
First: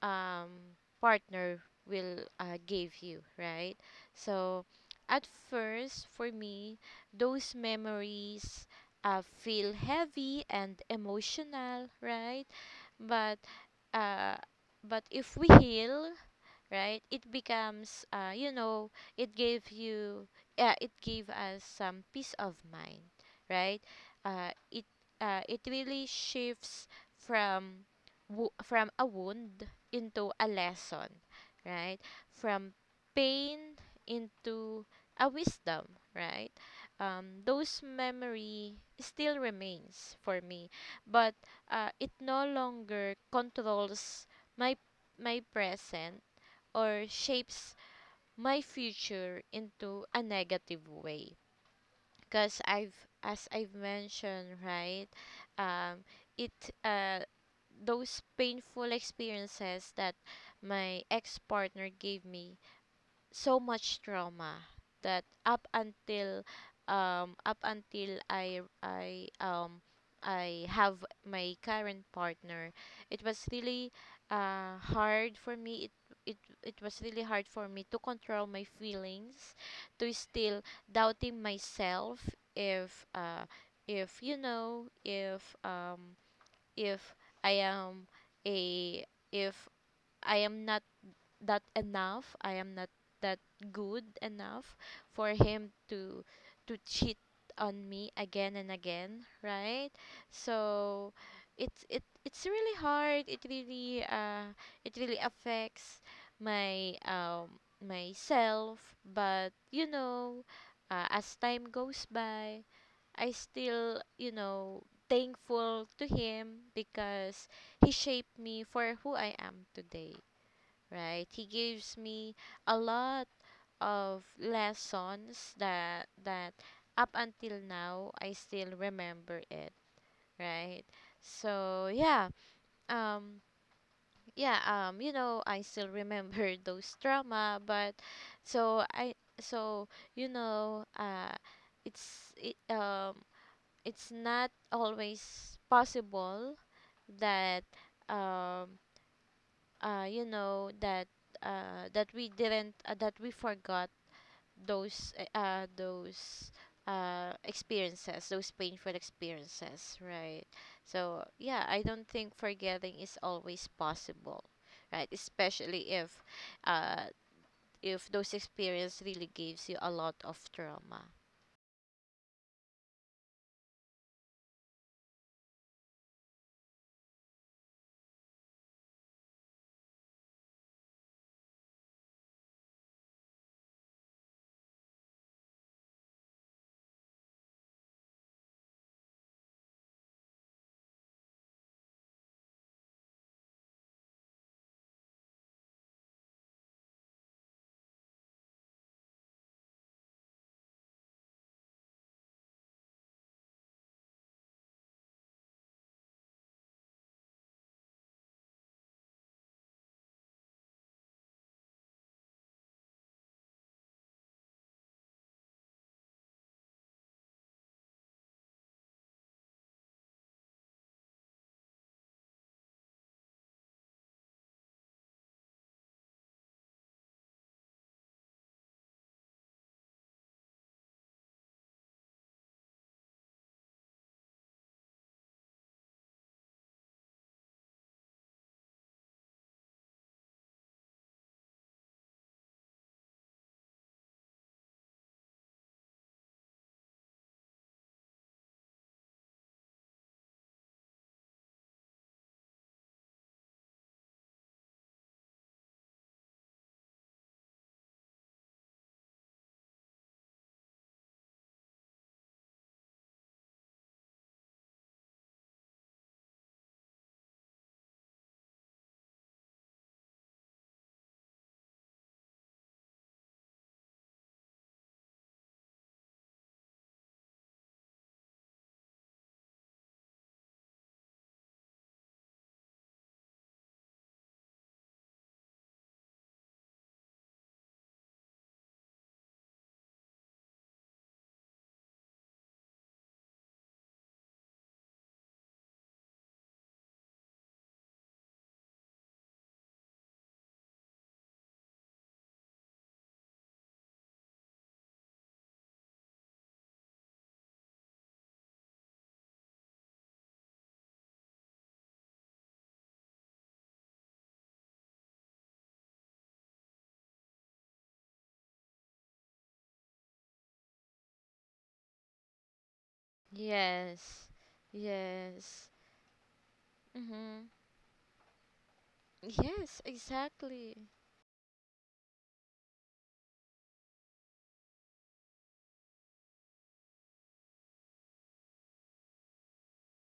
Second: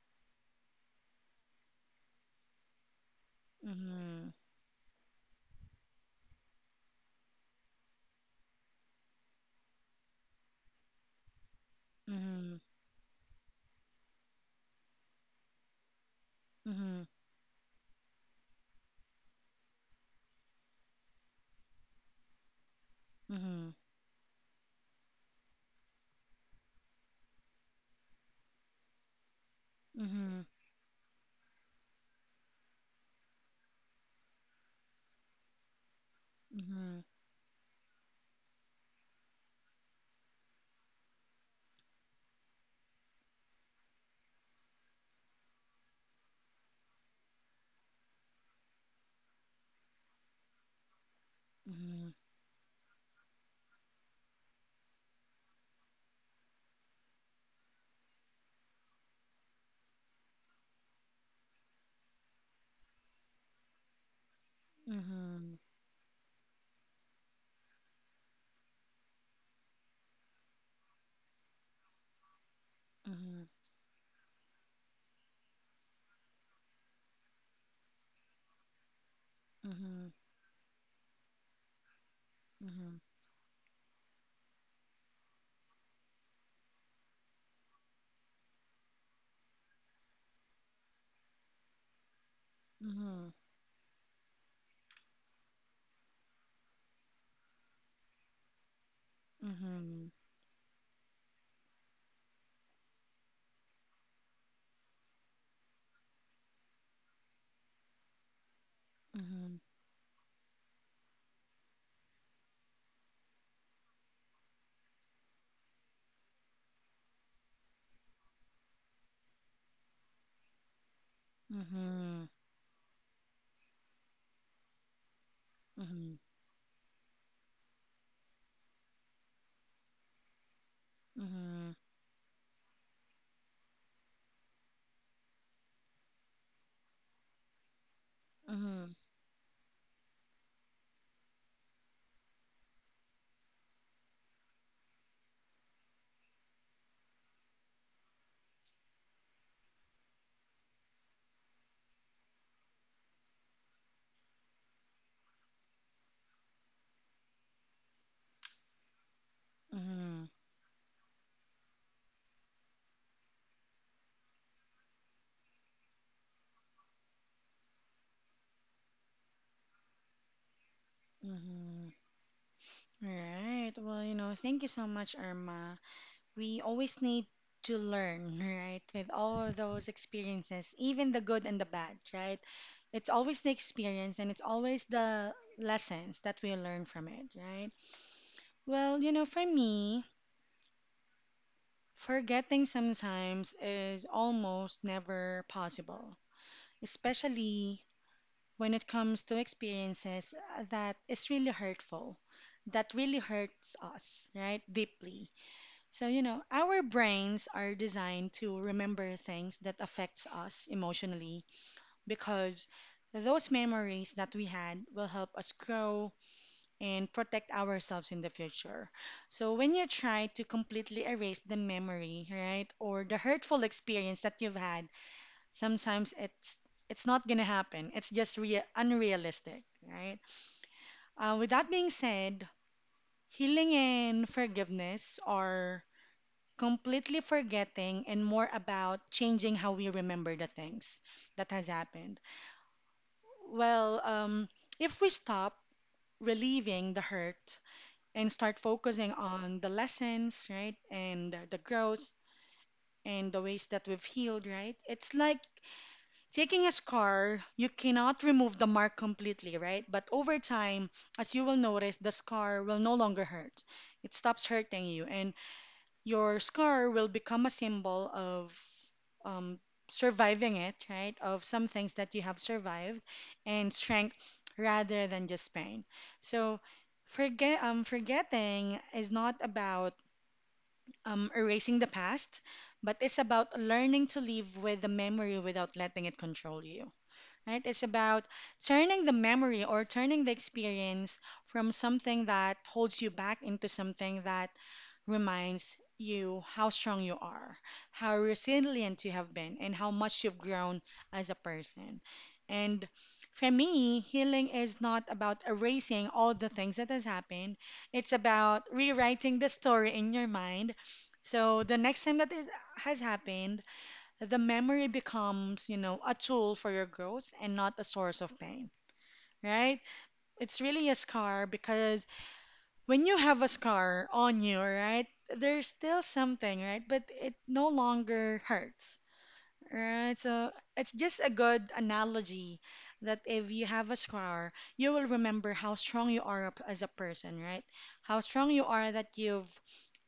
Speaker 2: um, partner will give you, right?
Speaker 1: Mm-hmm.
Speaker 2: So, at first, for me, those memories feel heavy and emotional,
Speaker 1: Mm-hmm.
Speaker 2: right?
Speaker 1: Mm-hmm.
Speaker 2: But uh, but if we heal, right, it becomes, you know, it gave us some peace of mind,
Speaker 1: Mm-hmm.
Speaker 2: right. uh, it it really shifts from, from a wound
Speaker 1: Mm-hmm.
Speaker 2: into
Speaker 1: Mm-hmm.
Speaker 2: a lesson, right, from pain into a wisdom, right.
Speaker 1: Mm-hmm.
Speaker 2: Those memory still remains for me, but it no longer controls my my present, or shapes my future into a negative way,
Speaker 1: Mm-hmm. Mm-hmm.
Speaker 2: because I've as I've mentioned, right, um it uh those painful experiences that my ex partner gave me so much trauma, that up until I have my current partner,
Speaker 1: Mm-hmm.
Speaker 2: it was
Speaker 1: Mm-hmm.
Speaker 2: really hard for me. It it it was really hard for me to control my feelings,
Speaker 1: Mm-hmm.
Speaker 2: to still doubting myself, if uh if you know if um if I am a if I am not that enough. I am not
Speaker 1: Hmm.
Speaker 2: that good enough for him to cheat on me again and again, right?
Speaker 1: Hmm.
Speaker 2: So it's really hard. It really affects my, myself, but
Speaker 1: Hmm.
Speaker 2: you know, as time goes by, I still, you know, thankful to him because he shaped me for who I am today, right? He gives me a lot of lessons that up until now I still remember it, right?
Speaker 1: Hmm.
Speaker 2: So yeah, um, yeah, you know, I still remember those trauma, but so I, so you know, it's it, um, it's not always possible that um, uh, you know that that we didn't that we forgot those uh uh, those those painful experiences,
Speaker 1: Hmm.
Speaker 2: right. So yeah, I don't think forgetting is always possible, right, especially uh if those experience really gives you a lot of trauma.
Speaker 1: Hmm. All right. Well, you know, thank you so much, Irma. We always need to learn, right? With all of those experiences, even the good and the bad, right? It's always the experience and it's always the lessons that we learn from it, right? Well, you know, for me, forgetting sometimes is almost never possible, especially when it comes to experiences that is really hurtful, that really hurts us, right? Deeply. So, you know, our brains are designed to remember things that affects us emotionally because those memories that we had will help us grow and protect ourselves in the future. So, when you try to completely erase the memory, right, or the hurtful experience that you've had, sometimes it's not going to happen. It's just rea unrealistic, right? With that being said, healing and forgiveness are completely forgetting and more about changing how we remember the things that has happened. Well, if we stop relieving the hurt and start focusing on the lessons, right, and the growth and the ways that we've healed, right, it's like taking a scar, you cannot remove the mark completely, right? But over time, as you will notice, the scar will no longer hurt. It stops hurting you. And your scar will become a symbol of um, surviving it, right? Of some things that you have survived and strength rather than just pain. So forgetting is not about erasing the past, but it's about learning to live with the memory without letting it control you. Right? It's about turning the memory or turning the experience from something that holds you back into something that reminds you how strong you are, how resilient you have been, and how much you've grown as a person. And for me, healing is not about erasing all the things that has happened. It's about rewriting the story in your mind. So the next time that it has happened, the memory becomes, you know, a tool for your growth and not a source of pain, right? It's really a scar because when you have a scar
Speaker 2: Yes,
Speaker 1: on you, right, there's
Speaker 2: yes,
Speaker 1: still something, right? But it
Speaker 2: mm-hmm,
Speaker 1: no longer hurts,
Speaker 2: yes,
Speaker 1: right? So
Speaker 2: exactly,
Speaker 1: it's just a good analogy that if you have a scar, you will remember how strong you are as a person, right? How strong you are that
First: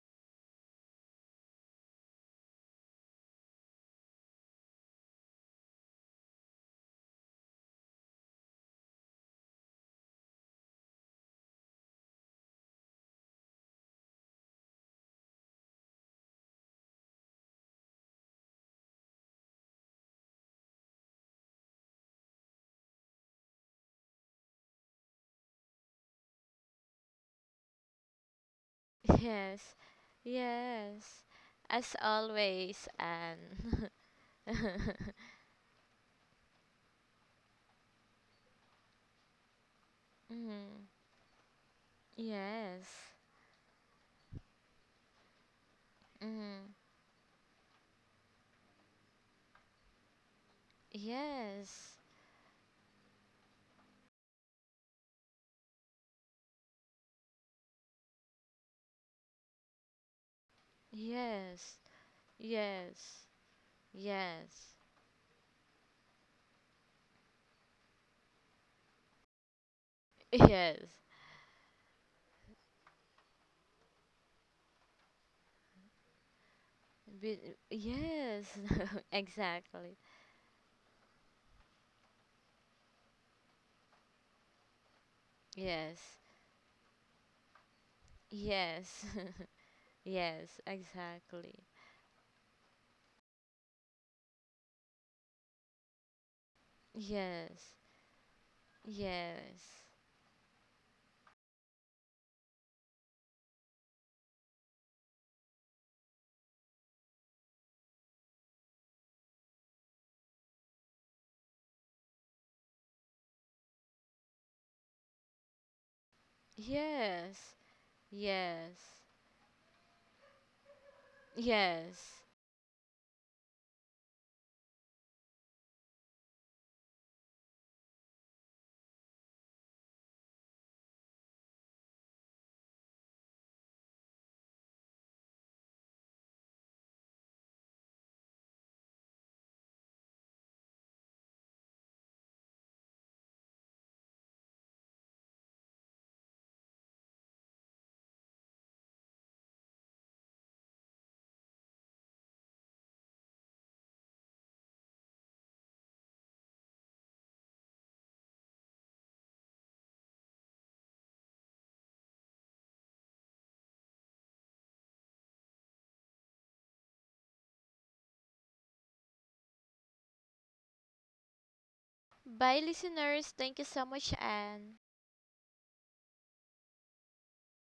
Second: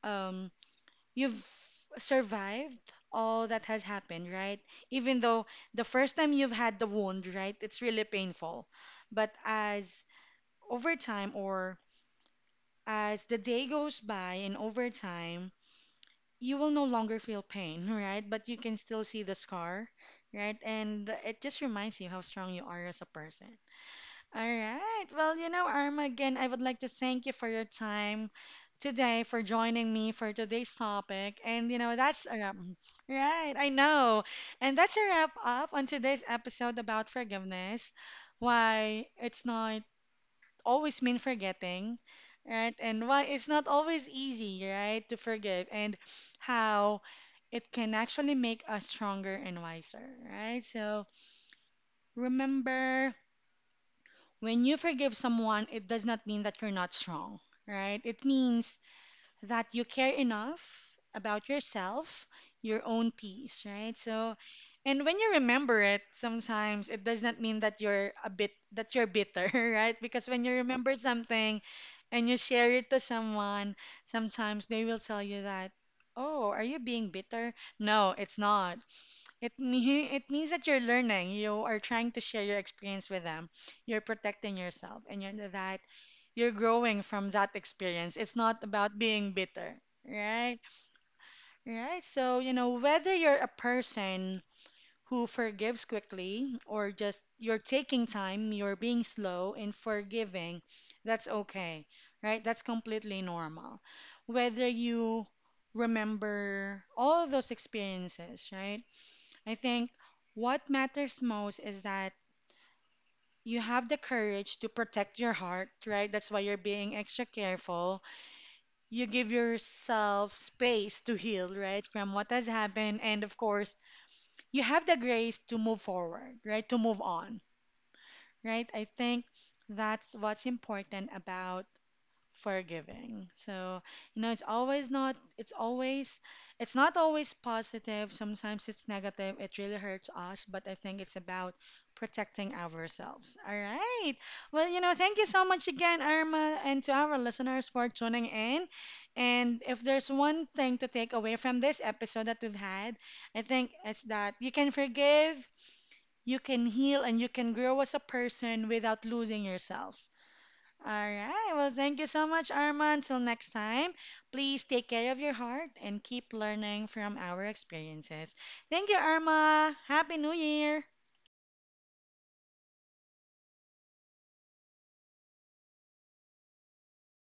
Speaker 1: um you've survived all that has happened, right? Even though the first time you've had the wound, right, it's really painful. But as over time or as the day goes by and over time, you will no longer feel pain, right? But you can still see the scar, right? And it just reminds you how strong you are as a person. All right. Well, you know, Arma, again, I would like to thank you for your time today, for
Speaker 2: yes,
Speaker 1: joining me for today's
Speaker 2: yes,
Speaker 1: topic. And, you
Speaker 2: as
Speaker 1: know, that's a wrap.
Speaker 2: always,
Speaker 1: Right, I
Speaker 2: and
Speaker 1: know. And that's a wrap up on today's episode about forgiveness. Why it's not
Speaker 2: mm,
Speaker 1: always mean forgetting, right? And
Speaker 2: yes.
Speaker 1: why it's not always easy, right, to forgive and
Speaker 2: Mm-hmm.
Speaker 1: how it can actually make us stronger and wiser, right? So
Speaker 2: Yes.
Speaker 1: remember, when you forgive someone, it does not mean that you're not strong, right? It means that you care enough about
Speaker 2: Yes.
Speaker 1: yourself, your own
Speaker 2: Yes.
Speaker 1: peace, right? So
Speaker 2: Yes.
Speaker 1: and when you remember it, sometimes it does not mean that you're bitter, right? Because when you
Speaker 2: Yes.
Speaker 1: remember something, and you share it to someone, sometimes they will tell you that, "Oh, are you being bitter?" No, it's
Speaker 2: Yes.
Speaker 1: not. It
Speaker 2: Exactly.
Speaker 1: me it means that you're learning. You are trying to share your experience with them. You're protecting yourself, and you're that
Speaker 2: Yes.
Speaker 1: you're growing from that experience. It's not about
Speaker 2: Yes.
Speaker 1: being bitter,
Speaker 2: Yes.
Speaker 1: right?
Speaker 2: Exactly.
Speaker 1: Right. So, you know, whether you're a person who forgives quickly or just you're
Speaker 2: Yes.
Speaker 1: taking time, you're being slow in
Speaker 2: Yes.
Speaker 1: forgiving, that's okay, right? That's completely normal. Whether you remember all those experiences, right? I think what matters most is that you have the courage to protect your heart, right? That's why you're being extra
Speaker 2: Yes.
Speaker 1: careful.
Speaker 2: Yes.
Speaker 1: You give yourself space to heal, right,
Speaker 2: Yes.
Speaker 1: from what has happened. And of course, you have the grace to move forward, right? To move on. Right? I think that's what's important about forgiving. So, you know, it's not always positive. Sometimes it's negative. It really hurts us, but I think it's about protecting ourselves. All right. Well, you know, thank you so much again, Irma, and to our listeners for tuning in. And if there's one thing to take away from this episode that we've had, I think it's that you can forgive you can heal and you can grow as a person without losing yourself. All right. Well, thank you so much, Arma. Until next time, please take care of your heart and keep learning from our experiences. Thank you, Arma. Happy New Year.
Speaker 2: Bye, listeners. Thank you so much, Anne.